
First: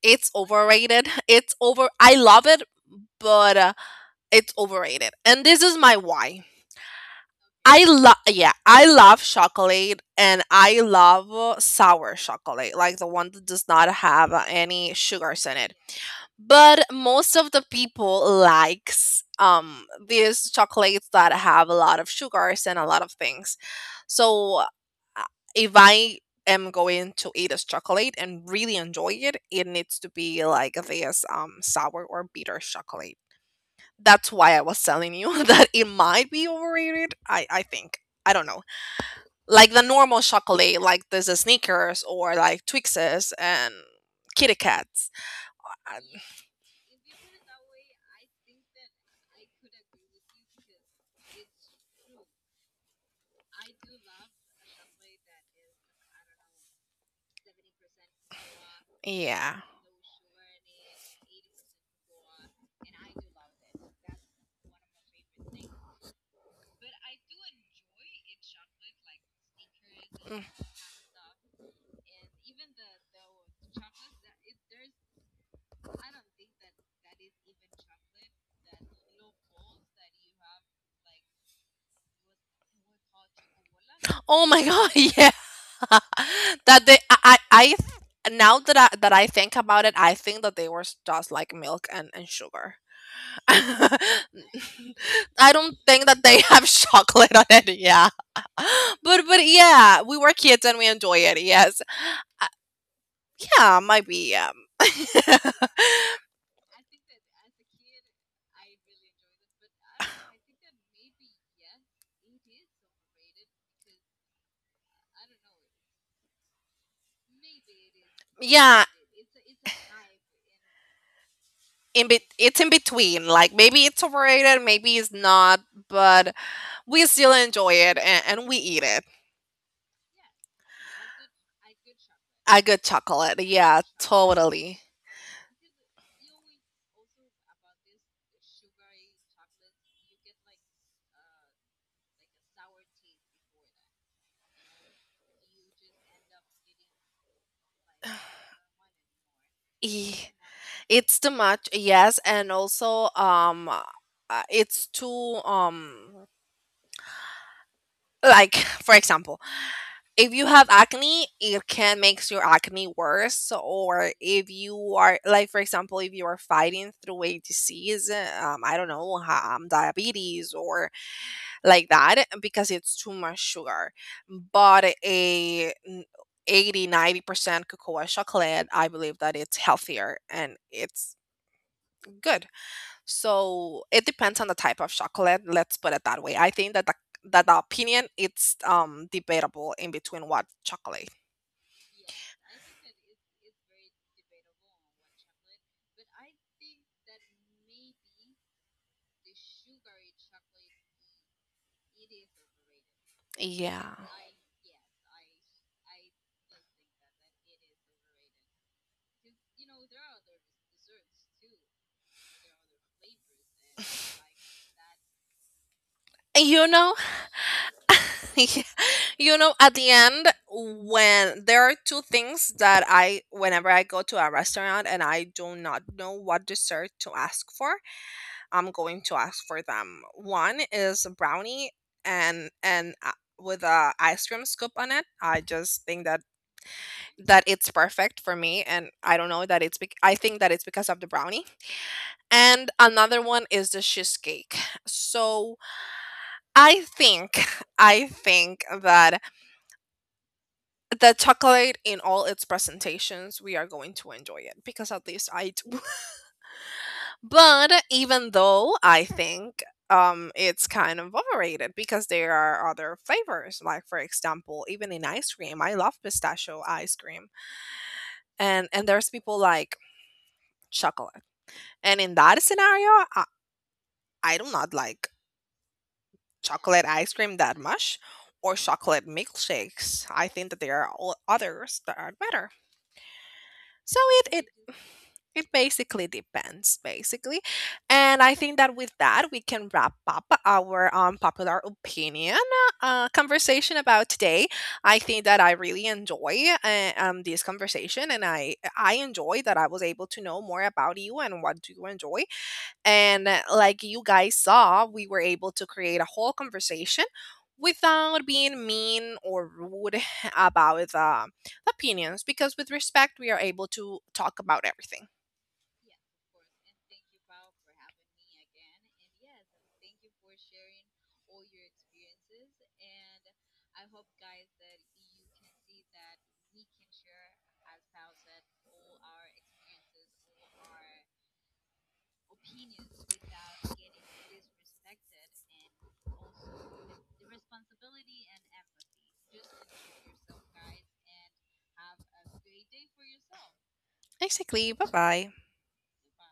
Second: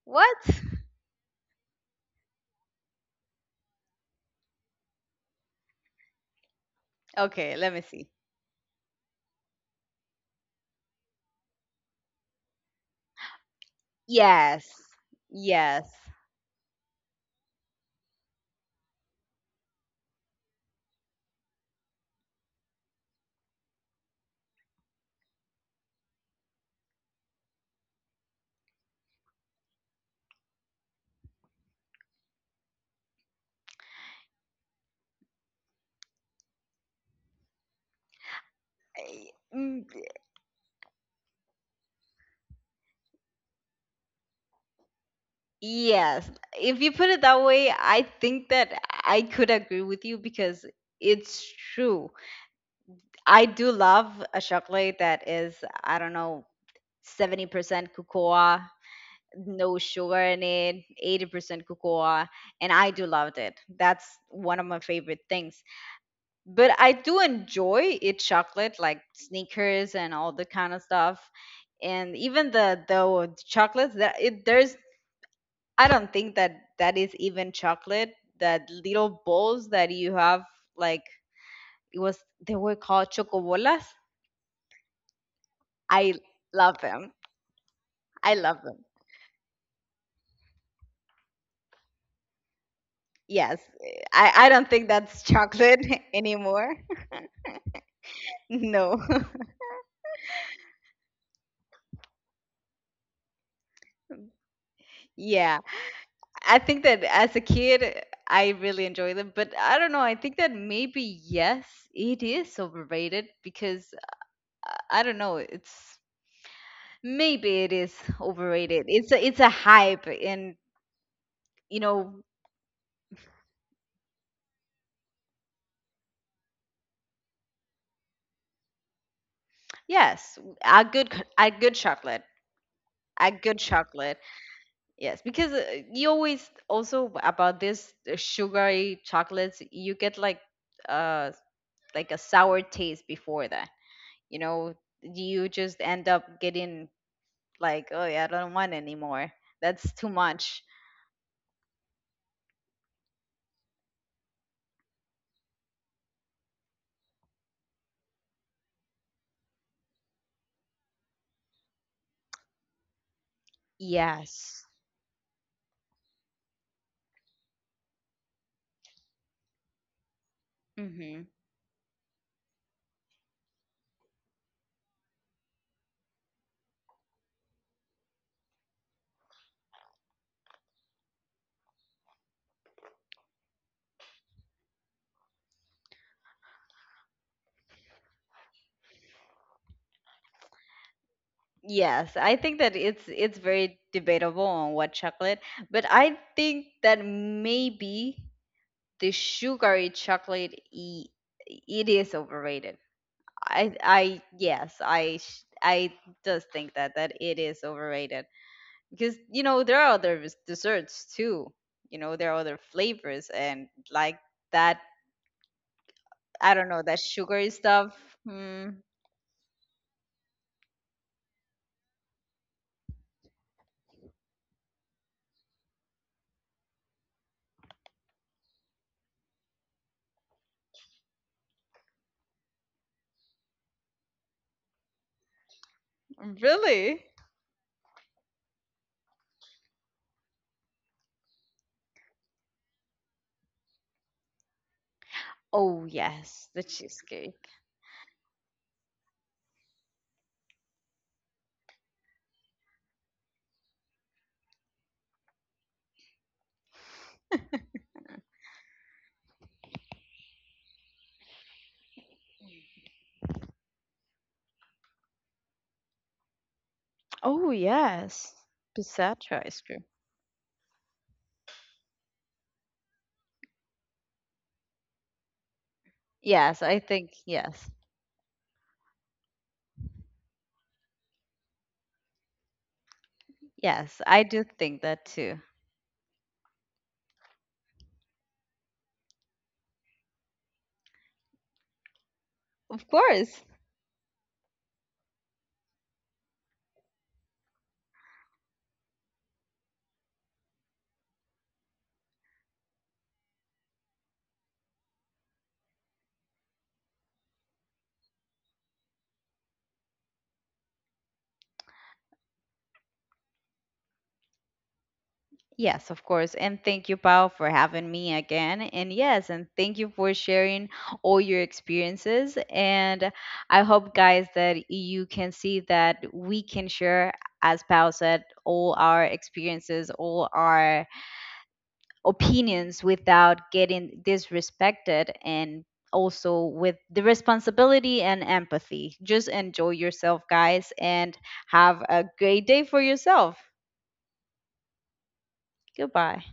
It's
What?
overrated. It's over. I love it, but it's overrated. And this is my why.
Okay, let me
I
see.
love yeah, I love chocolate and I love sour chocolate, like the one that does not have
Yes,
any sugars in it.
yes.
But most of the people likes these chocolates that have a lot of sugars and a lot of things. So uh, if I am going to eat this chocolate and really enjoy it, it needs to be like this sour or bitter chocolate. That's why I was telling you that it might be overrated. I think. I don't know.
I-
Like the
mm,
normal chocolate, like there's a Snickers or like Twixes and Kitty Kats. Um,
Yes, if you put it that way, I think that I could agree with you because it's true. I do love a chocolate that is, I don't know, 70% cocoa,
yeah.
no sugar in it, 80% cocoa, and I do love it. That's one of my favorite things. But I do enjoy eat chocolate like Snickers and all
Mm.
the kind of stuff. And even the chocolates that it, there's, I don't think that that is even chocolate. That little balls that you have, like it was, they were called chocobolas.
Oh my god, yeah.
I love
that they
them.
I-
I
now
love
that
them.
I think about it, I think that they were just like milk and sugar.
Yes,
I
I don't think that's
don't
chocolate
think that they have
anymore.
chocolate on it. Yeah,
No.
but but yeah, we were kids and we enjoy it. Yes, Uh, yeah, maybe.
Yeah, I think that as a kid, I really enjoyed them, but I don't know. I think that maybe yes, it is overrated because I don't know. It's, maybe it is overrated.
Yeah,
It's a hype, and you
in
know.
be- it's in between. Like maybe it's overrated, maybe it's not, but we still enjoy it and we eat it.
Yes, a good chocolate,
A good
a
chocolate.
good
Yeah,
chocolate.
totally.
Yes, because you always also about this sugary chocolates, you get uh like a sour taste before that. You know, you just end up getting like, oh yeah, I don't want anymore. That's too
E-
much.
It's too much, yes, and also it's too like for example if you have acne it can makes your acne worse or if
Yes.
you are like for example if you are fighting through a disease I don't know diabetes or
Mm-hmm.
like that because it's too much sugar, but a 80 90% cocoa chocolate I believe that it's healthier and it's good. So it depends on the type of chocolate. Let's put it that way. I think that that the opinion it's debatable in between what chocolate.
Yes, I think that it's very debatable on what chocolate, but I think that maybe the sugary it is overrated. i
Yeah.
i yes, I does think that that it is overrated because you know there are other desserts too. You know, there are other flavors and like that.
And
I
you
don't know,
know,
that sugary stuff.
yeah,
Hmm,
you know, at the end, when there are two things that I, whenever I go to a restaurant and I do not know what dessert to ask for, I'm going to ask for them. One is a brownie and with a ice cream scoop on it. I just think that
really.
that it's perfect for me and I don't know that it's I think that it's because of the brownie. And another one is the cheesecake. So
Oh yes, the
I think
cheesecake.
I think that the chocolate in all its presentations we are going to enjoy it because at least I do. But even though I think it's kind of overrated because there are other flavors like for example even in ice cream I love pistachio ice cream
Oh, yes.
and there's people
Pistachio ice
like
cream.
chocolate. And in that scenario, I, I do not like
Yes, I
chocolate
think
ice cream that
yes.
much or chocolate milkshakes. I think that there are all others that are better. So
Yes, I do
it
think that too.
it basically depends, basically. And I think that with that, we can wrap up our popular opinion
Of course.
conversation about today. I think that I really enjoy this conversation, and I enjoy that I was able to know more about you and what do you enjoy. And like you guys saw, we were able to create a whole conversation without being mean or rude about opinions because with respect we are able to talk about everything.
Yes, of course. And thank you, Pao, for having me again. And yes, and thank you for sharing all your experiences. And I hope, guys, that you can see that we can share, as Pao said, all our experiences, all our opinions without getting disrespected, and also with the responsibility and empathy. Just enjoy yourself, guys, and have a great day for yourself.
Basically, bye-bye.
Goodbye.